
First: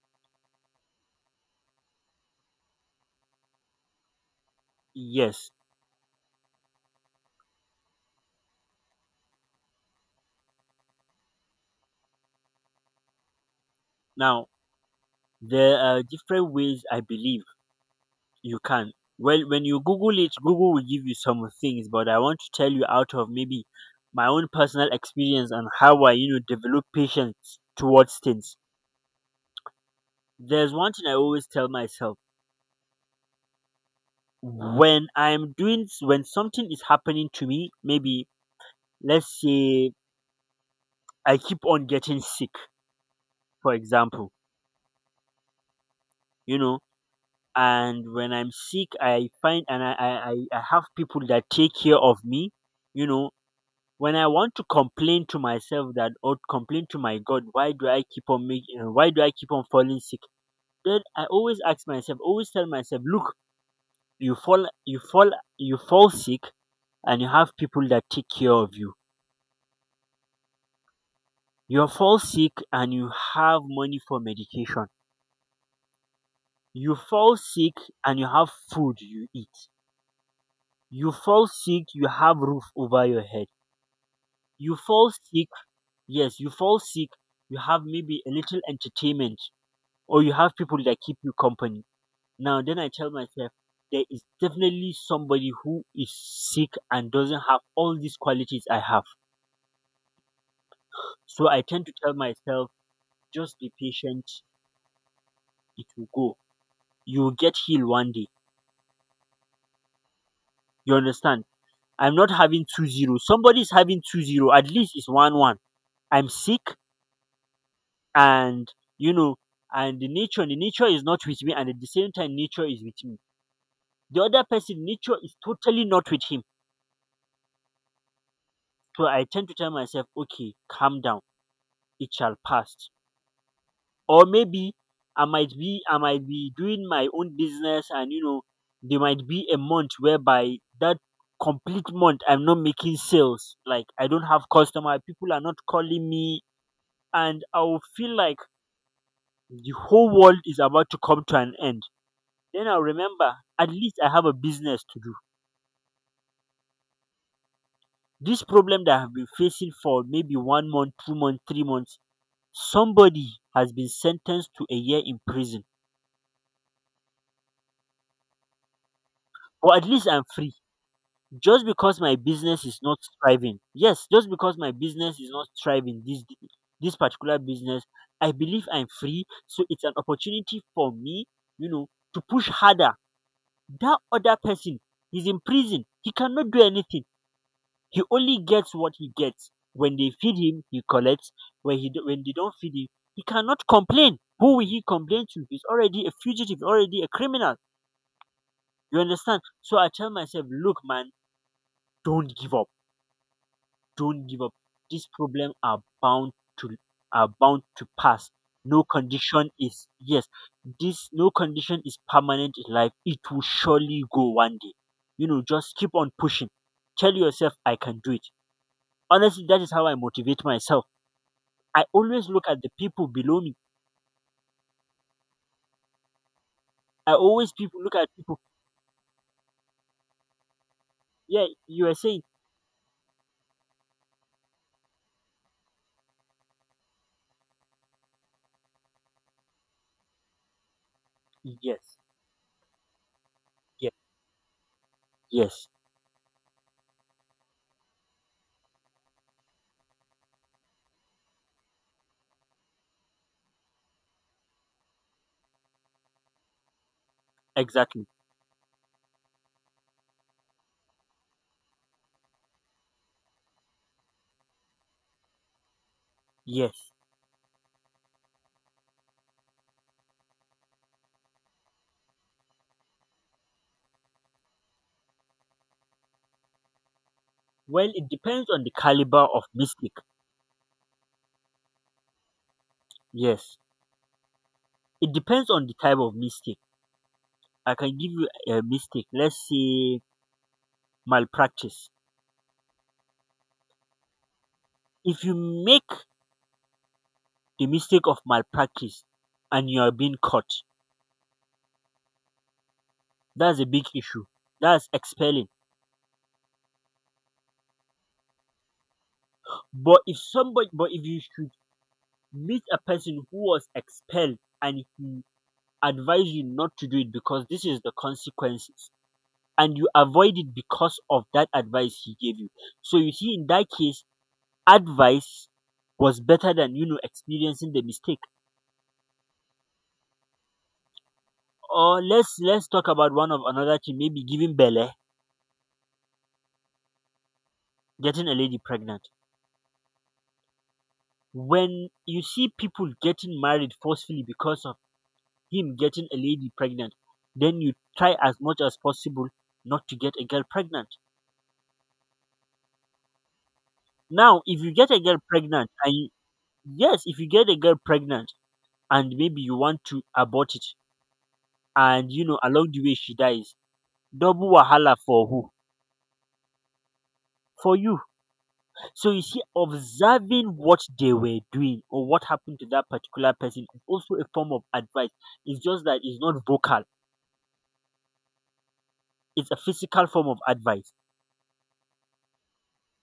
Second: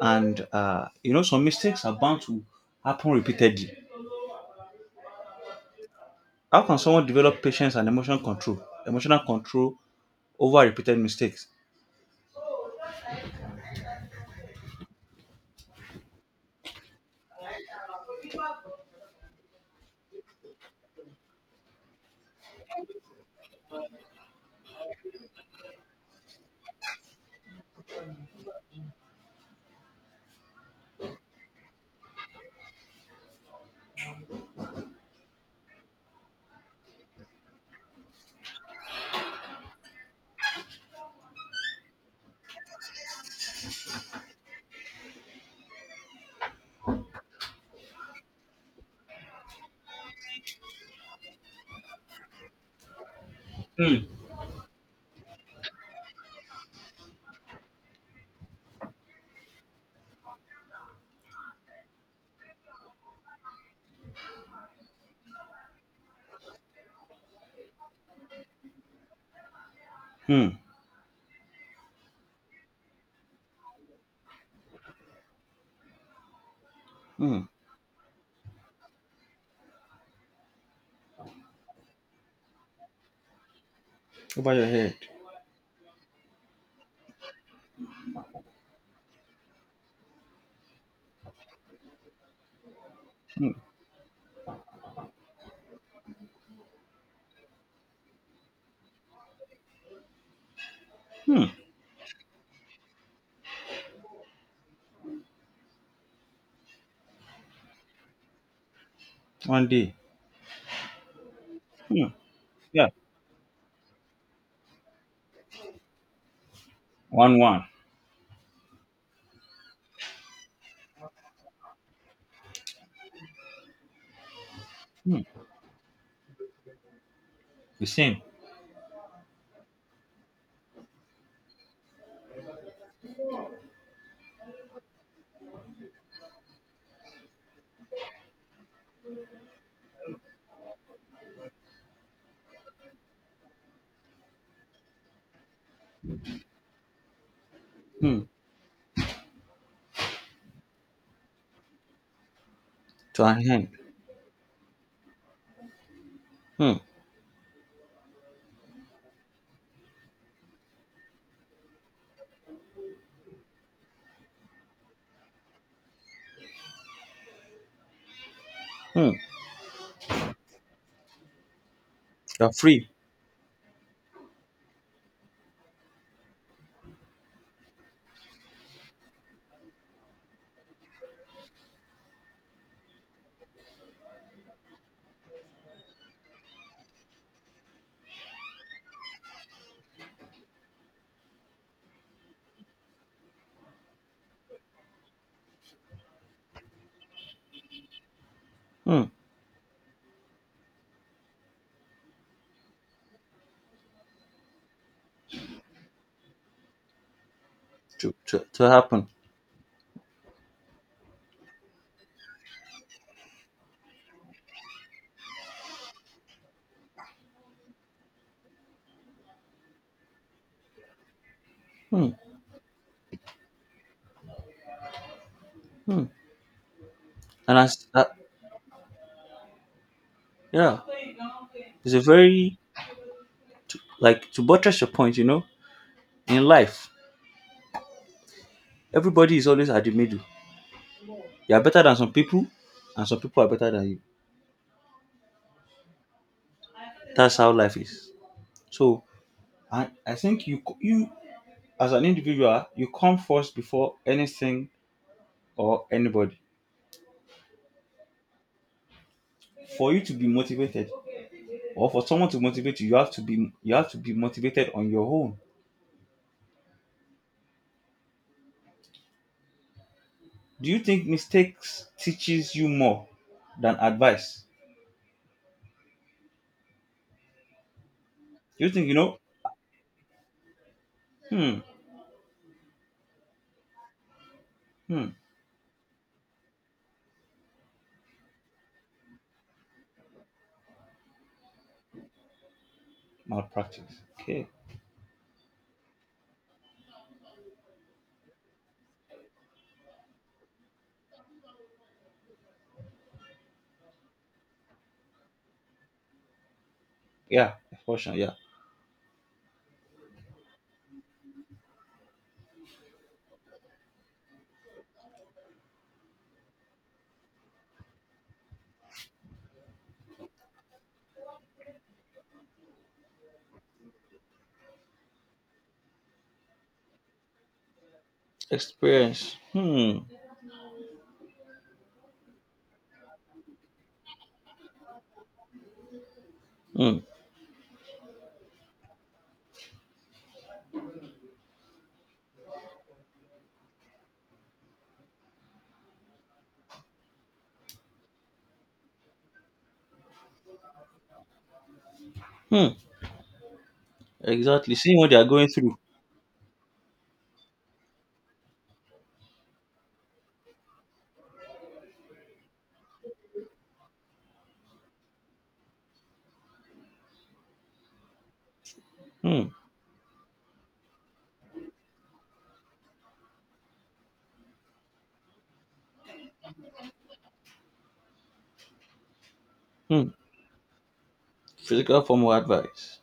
[SPEAKER 1] And you know, some mistakes are bound to happen repeatedly.
[SPEAKER 2] Yes.
[SPEAKER 1] How can someone develop patience and emotional control? Emotional control over repeated mistakes.
[SPEAKER 2] Now, there are different ways. I believe you can. Well, when you Google it, Google will give you some things. But I want to tell you out of maybe my own personal experience and how I, develop patience towards things. There's one thing I always tell myself when when something is happening to me. Maybe, let's say, I keep on getting sick, for example. You know, and when I'm sick, I find and I have people that take care of me, you know.
[SPEAKER 1] Hmm.
[SPEAKER 2] When I want to complain to myself that, or complain to my god, why do I keep on falling sick, then I always ask myself, always tell myself, look, you fall you fall you fall sick and you have people that take care of you.
[SPEAKER 1] Hmm.
[SPEAKER 2] You fall sick and you have money for medication. You fall
[SPEAKER 1] Hmm.
[SPEAKER 2] sick and you have food you eat. You fall sick, you have roof over your head.
[SPEAKER 1] Over your
[SPEAKER 2] You
[SPEAKER 1] head.
[SPEAKER 2] fall sick, yes, you fall sick, you have maybe a little entertainment, or you have people that keep you company. Now then I tell
[SPEAKER 1] Hmm.
[SPEAKER 2] myself, there is definitely somebody who is sick and doesn't have all these qualities I have.
[SPEAKER 1] Hmm.
[SPEAKER 2] So I tend to tell myself, just be patient, it will go. You will get healed one day.
[SPEAKER 1] One day.
[SPEAKER 2] You understand?
[SPEAKER 1] Hmm.
[SPEAKER 2] I'm not having two
[SPEAKER 1] Yeah.
[SPEAKER 2] zero. Somebody is having 2-0. At least it's one one. I'm sick,
[SPEAKER 1] One one.
[SPEAKER 2] and, you know, and the nature is not with me, and at the same time, nature is with me. The other person, nature
[SPEAKER 1] Hmm.
[SPEAKER 2] is totally not with him.
[SPEAKER 1] The same.
[SPEAKER 2] So I tend to tell myself, okay, calm down. It shall pass. Or maybe I might be doing my own business, and, you know, there might be a month whereby that complete month I'm not making sales. Like, I don't have customer. People are not calling me, and I'll feel
[SPEAKER 1] Hmm.
[SPEAKER 2] like the whole world is about to come to an end. Then I'll
[SPEAKER 1] To
[SPEAKER 2] remember,
[SPEAKER 1] an end.
[SPEAKER 2] at least I have a business to do.
[SPEAKER 1] Hmm.
[SPEAKER 2] This problem that I've been facing for maybe one month, 2 months, 3 months, somebody has been sentenced to a year in prison.
[SPEAKER 1] Hmm.
[SPEAKER 2] But at least I'm free. Just because my
[SPEAKER 1] You're
[SPEAKER 2] business is
[SPEAKER 1] free.
[SPEAKER 2] not thriving, yes, just because my business is not thriving, this particular business, I believe I'm free. So it's an opportunity for me, you know, to push harder. That other person is in prison. He cannot do anything. He only gets what he gets. When they feed him, he collects. When they don't feed him, he cannot complain. Who will he complain to? He's already a fugitive, already a criminal. You
[SPEAKER 1] Hmm.
[SPEAKER 2] understand? So I tell myself, look, man, don't give up. Don't give up. These problems are bound to,
[SPEAKER 1] To,
[SPEAKER 2] pass.
[SPEAKER 1] to, to
[SPEAKER 2] No
[SPEAKER 1] happen.
[SPEAKER 2] condition is Yes, this, no condition is permanent in life. It will surely go one day. You know, just keep on pushing. Tell yourself I can do it. Honestly, that is how I motivate myself. I
[SPEAKER 1] Hmm.
[SPEAKER 2] always look at the people below me.
[SPEAKER 1] Hmm.
[SPEAKER 2] I always
[SPEAKER 1] And
[SPEAKER 2] people
[SPEAKER 1] as
[SPEAKER 2] look at people.
[SPEAKER 1] yeah,
[SPEAKER 2] Yeah, you
[SPEAKER 1] it's
[SPEAKER 2] are
[SPEAKER 1] a
[SPEAKER 2] saying
[SPEAKER 1] very like to buttress your point, you know, in life, everybody is always at the middle. You are better than
[SPEAKER 2] yes,
[SPEAKER 1] some people, and some people are better than
[SPEAKER 2] yes,
[SPEAKER 1] you.
[SPEAKER 2] yes,
[SPEAKER 1] That's how life is. So I, you as an individual, you come first before anything or anybody.
[SPEAKER 2] exactly,
[SPEAKER 1] For you to be motivated, or for someone to motivate you, you have to be motivated on your own.
[SPEAKER 2] yes.
[SPEAKER 1] Do you think mistakes teaches you more than advice?
[SPEAKER 2] Well, it depends
[SPEAKER 1] Do
[SPEAKER 2] on
[SPEAKER 1] you
[SPEAKER 2] the
[SPEAKER 1] think you know?
[SPEAKER 2] caliber of mistake.
[SPEAKER 1] Hmm.
[SPEAKER 2] Yes,
[SPEAKER 1] Hmm.
[SPEAKER 2] it depends on the type of mistake. I can give you a mistake. Let's say malpractice.
[SPEAKER 1] Malpractice. Okay.
[SPEAKER 2] If you make the mistake of malpractice and you are being caught, that's a big issue. That's expelling.
[SPEAKER 1] Yeah. Fortune. Yeah.
[SPEAKER 2] But if you should meet a person who was expelled, and he advised you not to do it because this is the consequences, and you avoid it because of that advice he gave you. So you see, in that case, advice was better than, experiencing the mistake.
[SPEAKER 1] Experience. Hmm.
[SPEAKER 2] Or let's talk about one of another thing, maybe giving belle,
[SPEAKER 1] Hmm.
[SPEAKER 2] getting a lady pregnant. When you see people getting married forcefully because of him getting a lady pregnant, then you try as much as possible not to get a girl pregnant.
[SPEAKER 1] Hmm.
[SPEAKER 2] Now, if you
[SPEAKER 1] Exactly.
[SPEAKER 2] get
[SPEAKER 1] Seeing
[SPEAKER 2] a
[SPEAKER 1] what they
[SPEAKER 2] girl
[SPEAKER 1] are going
[SPEAKER 2] pregnant,
[SPEAKER 1] through.
[SPEAKER 2] yes, if you get a girl pregnant and maybe you want to abort it, and you know, along the way she dies, double wahala for who? For you. So you see,
[SPEAKER 1] Hmm.
[SPEAKER 2] observing what they were doing or what happened to that particular person is also a form of advice. It's just that it's not vocal. It's a physical
[SPEAKER 1] Hmm.
[SPEAKER 2] form of advice.
[SPEAKER 1] Physical formal advice.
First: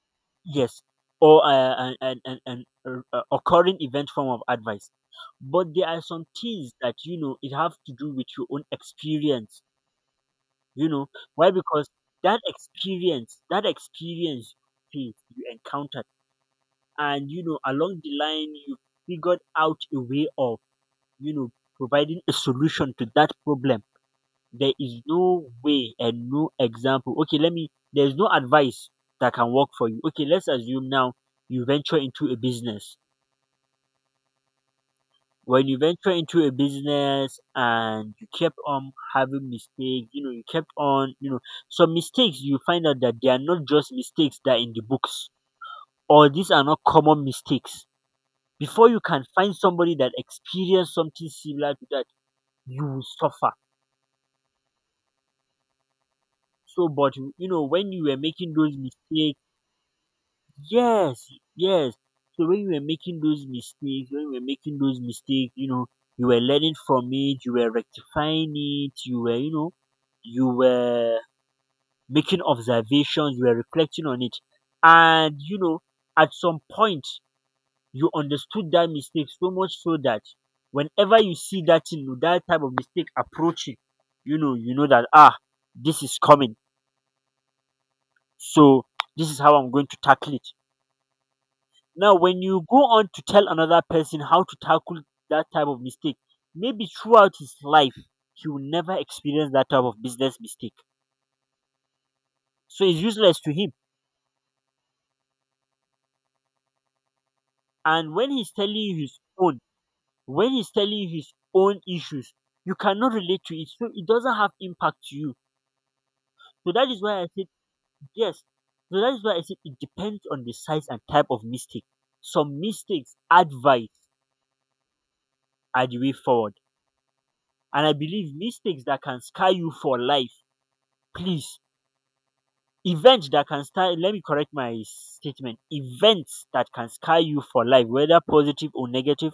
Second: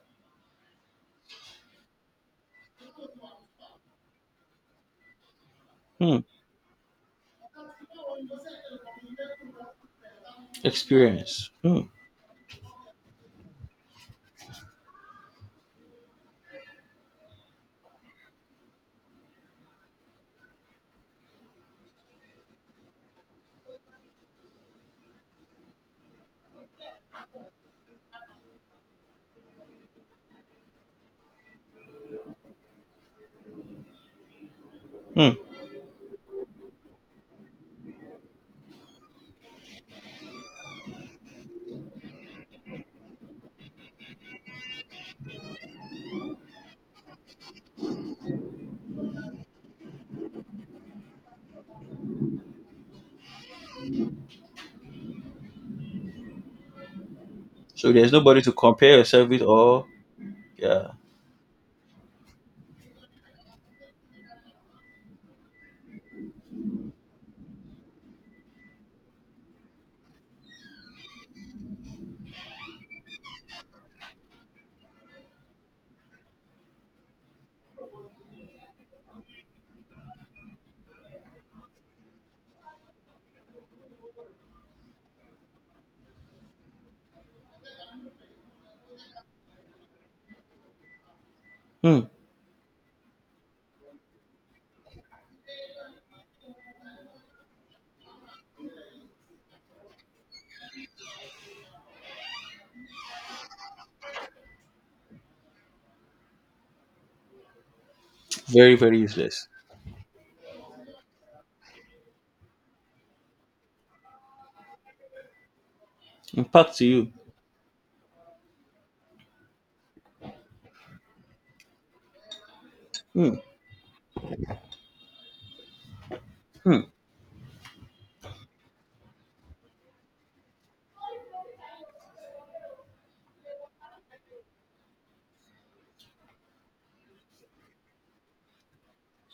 [SPEAKER 2] Yes, or an occurring event form of advice. But there are
[SPEAKER 1] Hmm.
[SPEAKER 2] some things that, it have to do with your own experience. You know
[SPEAKER 1] Experience.
[SPEAKER 2] why?
[SPEAKER 1] Hmm.
[SPEAKER 2] Because that experience you faced, you encountered, and, you know, along the line you figured out a way of, you know, providing a solution to that problem. There is no way and no example. Okay, let me, there's no advice that can work for you. Okay, let's assume now you venture into a business.
[SPEAKER 1] Hmm.
[SPEAKER 2] When you venture into a business and you kept on having mistakes, you know, you kept on, you know, some mistakes you find out that they are not just mistakes that are in the books, or these are not common mistakes. Before you can find somebody that experienced something similar to that, you will suffer. So, but,
[SPEAKER 1] So
[SPEAKER 2] when you
[SPEAKER 1] there's
[SPEAKER 2] were
[SPEAKER 1] nobody to
[SPEAKER 2] making those
[SPEAKER 1] compare yourself
[SPEAKER 2] mistakes,
[SPEAKER 1] with or yeah.
[SPEAKER 2] yes, yes. So when you were making those mistakes, when you were making those mistakes, you know, you were learning from it, you were rectifying it, you were making observations, you were reflecting on it. And, you know, at some point you understood that mistake so much so that whenever you see that thing, that type of mistake approaching, you know that, ah, this is coming. So this is how I'm going to tackle it.
[SPEAKER 1] Hmm.
[SPEAKER 2] Now, when you go on to tell another person how to tackle that type of mistake, maybe throughout his life, he will never experience that type of business mistake. So it's useless to him. And
[SPEAKER 1] Very, very useless.
[SPEAKER 2] when he's telling you his own issues, you cannot relate to it. So it doesn't have impact to you. So
[SPEAKER 1] Impact to
[SPEAKER 2] that is
[SPEAKER 1] you.
[SPEAKER 2] why I said, yes. So that is why I said it depends on the size and type of mistake. Some mistakes,
[SPEAKER 1] Hmm.
[SPEAKER 2] advice are the way forward,
[SPEAKER 1] Hmm.
[SPEAKER 2] and I believe mistakes that can scar you for life, please, events that can scar, let me correct my statement, events that can scar you for life, whether positive or negative,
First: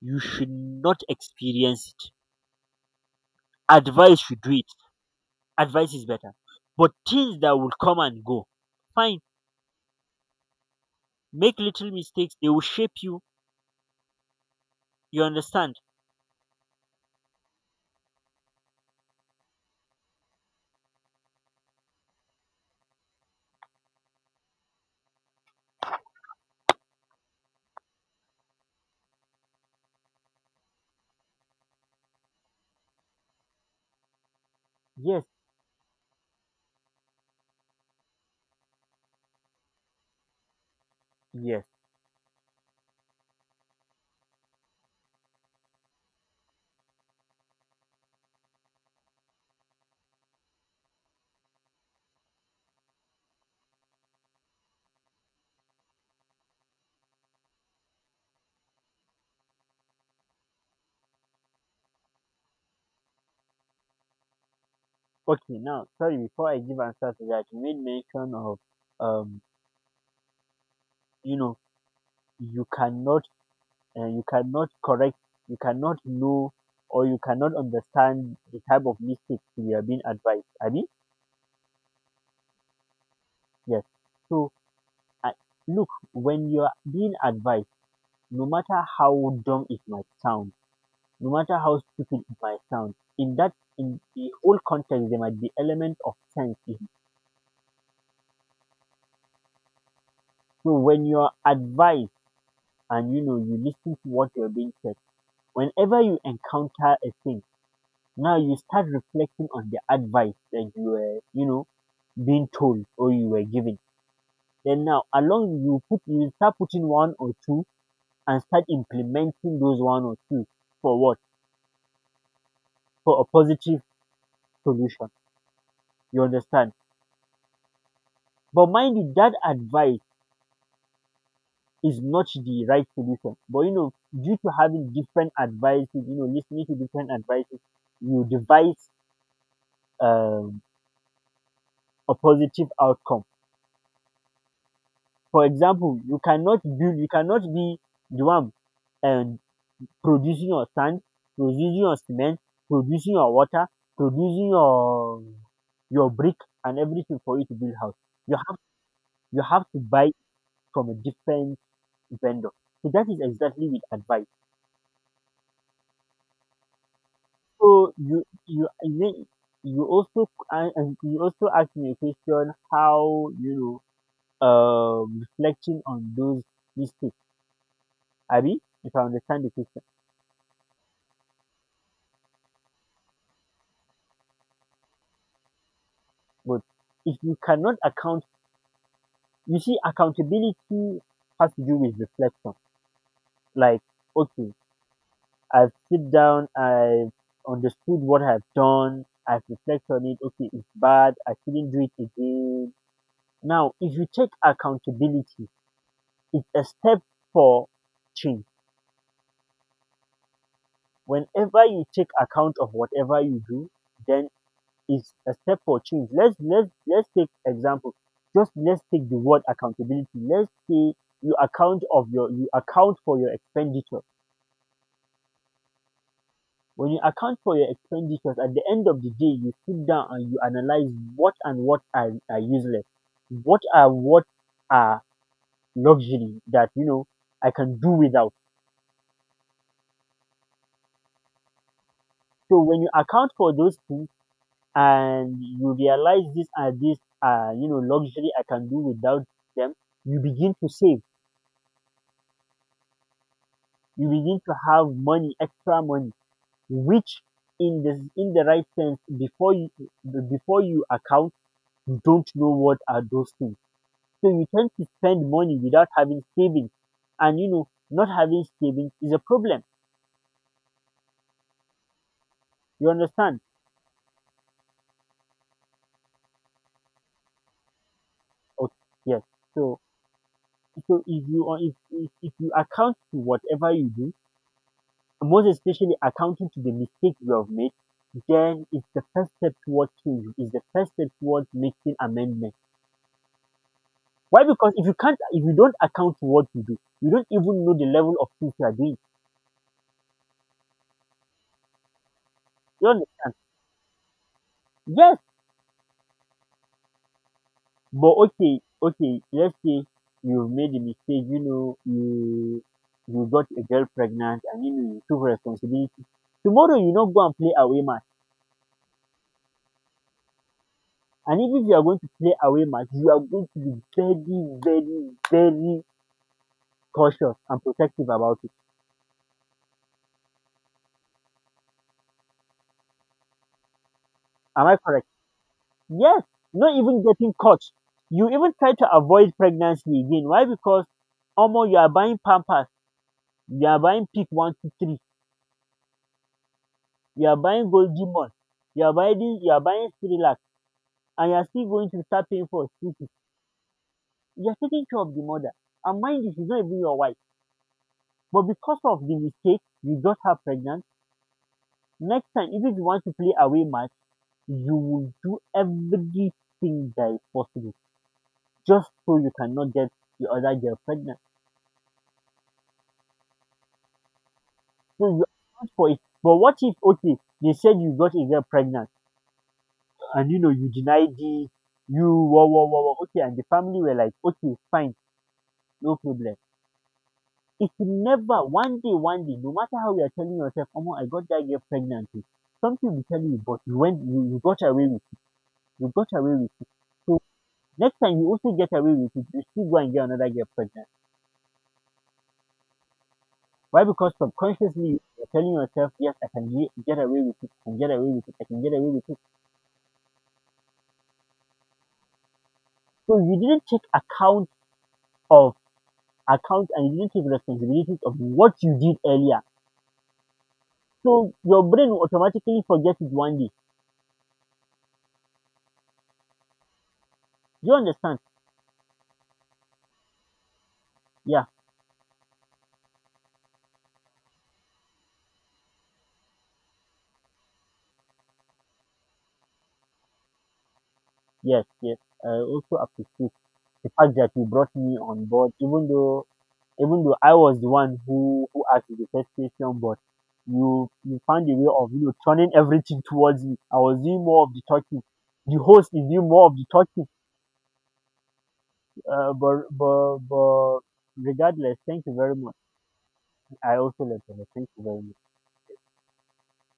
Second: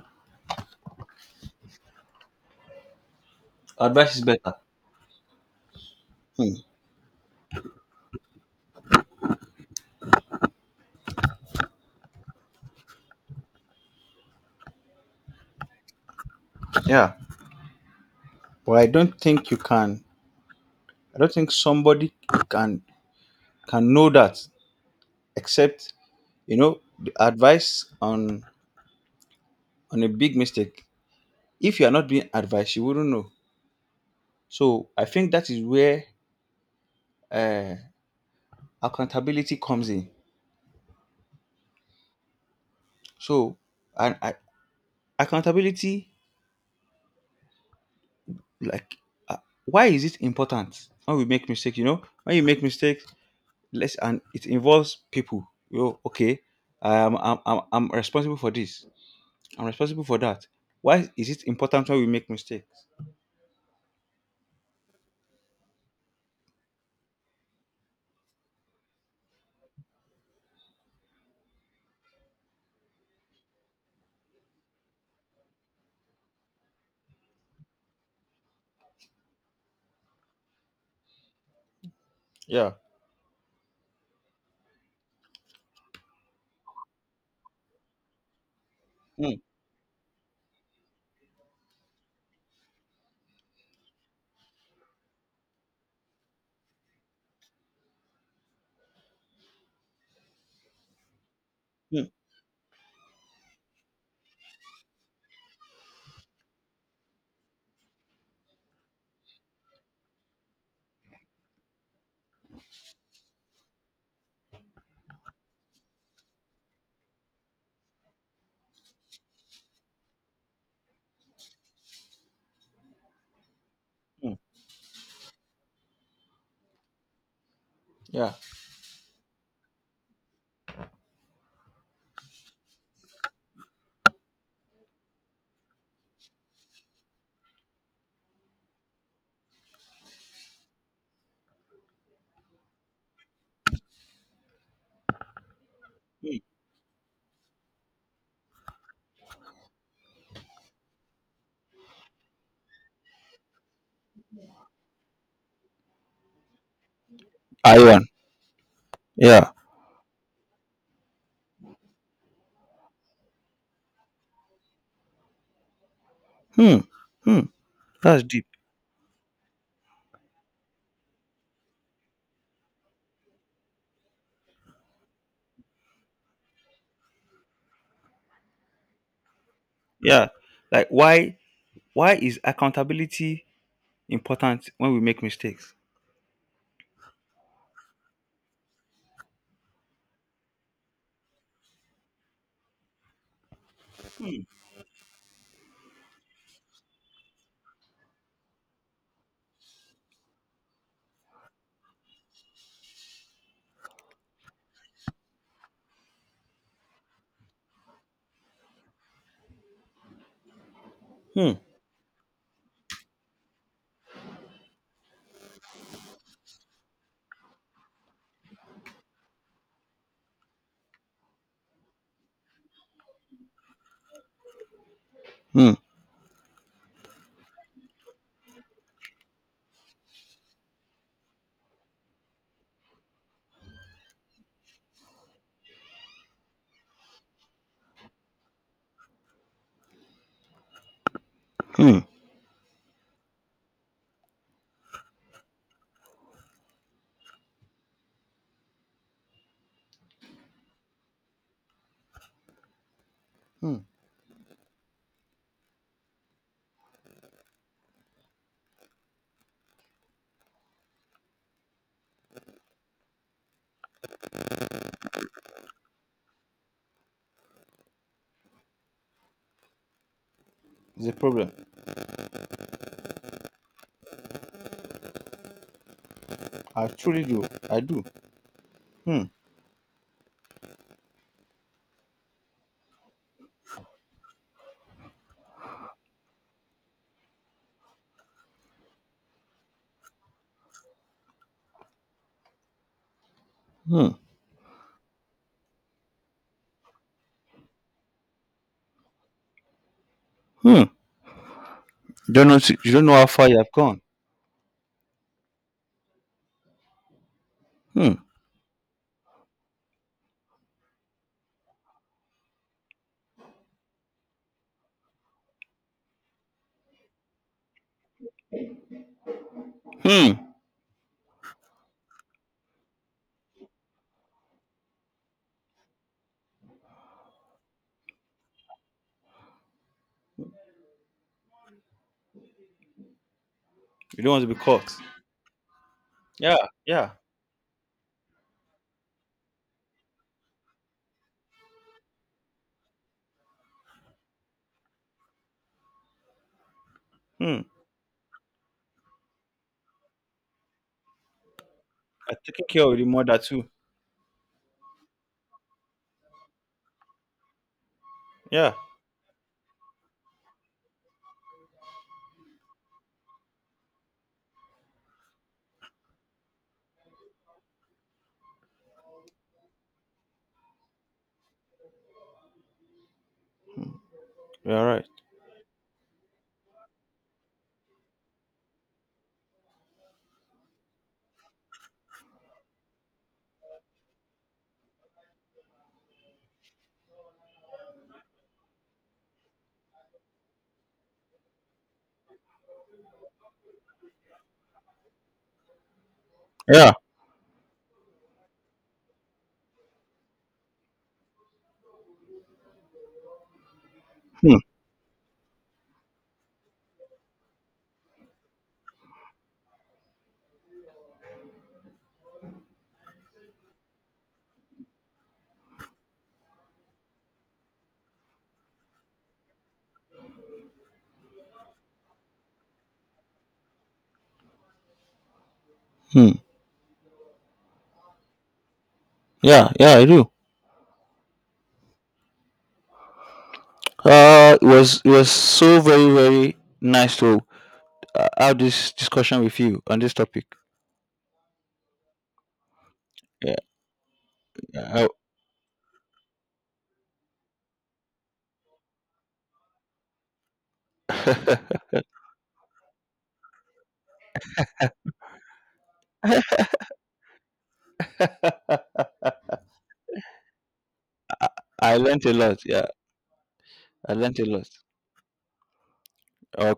[SPEAKER 2] you should not experience it.
[SPEAKER 1] Advice
[SPEAKER 2] Advice
[SPEAKER 1] is
[SPEAKER 2] should do
[SPEAKER 1] better.
[SPEAKER 2] it. Advice is better.
[SPEAKER 1] Hmm.
[SPEAKER 2] But things that will come and go, fine, make little mistakes, they will shape you. You understand?
[SPEAKER 1] Yeah, but I don't think you can. I don't think somebody can can know that except you know the advice on a big mistake. If you are not being advised, you wouldn't know. So I
[SPEAKER 2] Yes,
[SPEAKER 1] think that is where uh, accountability comes in.
[SPEAKER 2] yes.
[SPEAKER 1] So and I, accountability, like, uh, why is it important when we make mistakes? You know, when you make mistakes, let's and it involves people you know okay I'm responsible for this, I'm responsible for that. Why is it important when we make mistakes?
[SPEAKER 2] Okay, now, sorry, before I give answer to that, you made mention of, um, you know, you cannot And you cannot correct, you cannot know, or you cannot understand the type of mistakes you are being advised. I mean,
[SPEAKER 1] Yeah.
[SPEAKER 2] yes. So, uh, look, when you are being advised, no matter how
[SPEAKER 1] Mm,
[SPEAKER 2] dumb it might sound, no matter how stupid it might sound, in that, in the whole context, there might be element of sense in it. So, when you are
[SPEAKER 1] mm,
[SPEAKER 2] advised and, you listen to what you're being said, whenever you encounter a thing, now you start reflecting on the advice that you were, you know, being told, or you were given. Then now along you start putting one or two, and start implementing those one or two for what? For a positive
[SPEAKER 1] mm,
[SPEAKER 2] solution. You understand?
[SPEAKER 1] yeah
[SPEAKER 2] But mind you, that advice is not the right solution. But you know, due to having different advices, you know, listening to different advices, you devise um, a positive outcome. For example, you
[SPEAKER 1] mm.
[SPEAKER 2] cannot build, you cannot be the one and producing your sand, producing your cement, producing your water, producing your brick and everything for you to build house.
[SPEAKER 1] Iron.
[SPEAKER 2] You have, you
[SPEAKER 1] Yeah.
[SPEAKER 2] have to buy from a different vendor. So that is exactly with advice.
[SPEAKER 1] Hmm. Hmm.
[SPEAKER 2] So
[SPEAKER 1] That's
[SPEAKER 2] you
[SPEAKER 1] deep.
[SPEAKER 2] you you you also and you also asked me a question, how you know, reflecting on those mistakes, abi, if I understand the question.
[SPEAKER 1] Yeah, like why is accountability important when we make mistakes?
[SPEAKER 2] But if you cannot account, you see, accountability has to do with reflection. Like, okay, I've sit down, I've understood what I've done, I've reflected on it. Okay, it's bad. I shouldn't do it again. Now, if you take accountability, it's a step for change.
[SPEAKER 1] Hmm.
[SPEAKER 2] Whenever you take account of whatever you do, then is a step for change. Let's take example. Just let's take the word accountability. Let's say you account for your expenditure.
[SPEAKER 1] Hmm.
[SPEAKER 2] When you account for your expenditures, at the end of the day, you sit down and you analyze what and are useless, what are, what are luxury that you know I can do without. So when you account for those things and you realize these are, you know, luxury I can do without them, you begin to save, you begin to have money, extra money, which in the right sense, before you account, you don't know what are those things. So you tend to spend money without having savings, and you know, not having savings is a problem.
[SPEAKER 1] It's a problem.
[SPEAKER 2] You understand?
[SPEAKER 1] I truly do. I do.
[SPEAKER 2] Okay, yes.
[SPEAKER 1] Hmm.
[SPEAKER 2] So so if you, or if you account to whatever you do, and most especially accounting to the mistake you have made, then it's the first step towards change. It's the first step towards making amendment.
[SPEAKER 1] Hmm.
[SPEAKER 2] Why? Because if you can't, if you don't account for what you do, you don't even know the level of things you are doing.
[SPEAKER 1] Hmm. You don't know,
[SPEAKER 2] You
[SPEAKER 1] you don't know how
[SPEAKER 2] understand?
[SPEAKER 1] far you have gone.
[SPEAKER 2] Yes.
[SPEAKER 1] Hmm.
[SPEAKER 2] But okay, okay, let's say you have made a mistake, you know, you got a girl pregnant, and you know, you took responsibility. Tomorrow you not go and play away match.
[SPEAKER 1] Hmm.
[SPEAKER 2] And even if you are going to play away match, you are going to be very, very, very cautious and protective about it.
[SPEAKER 1] You don't want to be
[SPEAKER 2] Am I
[SPEAKER 1] caught.
[SPEAKER 2] correct? Yes,
[SPEAKER 1] Yeah,
[SPEAKER 2] not even
[SPEAKER 1] yeah.
[SPEAKER 2] getting caught. You even try to avoid pregnancy again. Why? Because omo, you are buying Pampers, you are buying Peak 1 2 3, you are
[SPEAKER 1] Hmm.
[SPEAKER 2] buying Goldie Mall, you are buying this, you are buying Similac, and you are still going to start
[SPEAKER 1] I've
[SPEAKER 2] paying for
[SPEAKER 1] care of the
[SPEAKER 2] stitches.
[SPEAKER 1] mother too.
[SPEAKER 2] You are taking care of the mother, and mind you, she's not even your wife. But
[SPEAKER 1] Yeah,
[SPEAKER 2] because of the mistake, you got her pregnant. Next time, if you want to play away match, you will do everything that is possible just so you cannot get the other girl pregnant.
[SPEAKER 1] you're right.
[SPEAKER 2] So you asked for it. But what if, okay, they said you got a girl pregnant and you know, you denied it, you wah wah wah wah, okay, and the family were like, okay, fine, no problem. It will never. One day, one day, no matter how you are telling yourself, oh, I got that girl pregnant, oh, something will tell you, but you went, you got away with, you got away with it.
[SPEAKER 1] Yeah.
[SPEAKER 2] So next time you also get away with it, you still go and get another girl pregnant. Why? Because
[SPEAKER 1] Hmm.
[SPEAKER 2] subconsciously you're telling yourself, yes, I can get away with it, I can get away with it, I can get away with it. So you didn't take account of account, and you didn't take responsibilities of what you did earlier. So your brain will automatically forget it one day.
[SPEAKER 1] Hmm.
[SPEAKER 2] Do you understand?
[SPEAKER 1] Yeah, yeah, I do.
[SPEAKER 2] Yeah,
[SPEAKER 1] It was so very very nice to have this discussion with you on this topic.
[SPEAKER 2] yes, yes. I also appreciate
[SPEAKER 1] Yeah.
[SPEAKER 2] the fact that you brought me
[SPEAKER 1] Yeah,
[SPEAKER 2] on board, even though, even though I was the one who asked the first question, but you found a way of, you know, turning everything towards me. I was doing more of the talking. The host is doing more of the talking.
[SPEAKER 1] I,
[SPEAKER 2] But regardless,
[SPEAKER 1] I
[SPEAKER 2] thank you
[SPEAKER 1] learned a
[SPEAKER 2] very much.
[SPEAKER 1] lot. Yeah,
[SPEAKER 2] I also
[SPEAKER 1] I
[SPEAKER 2] love
[SPEAKER 1] learned a
[SPEAKER 2] you.
[SPEAKER 1] lot.
[SPEAKER 2] Thank you very much.
[SPEAKER 1] Uh,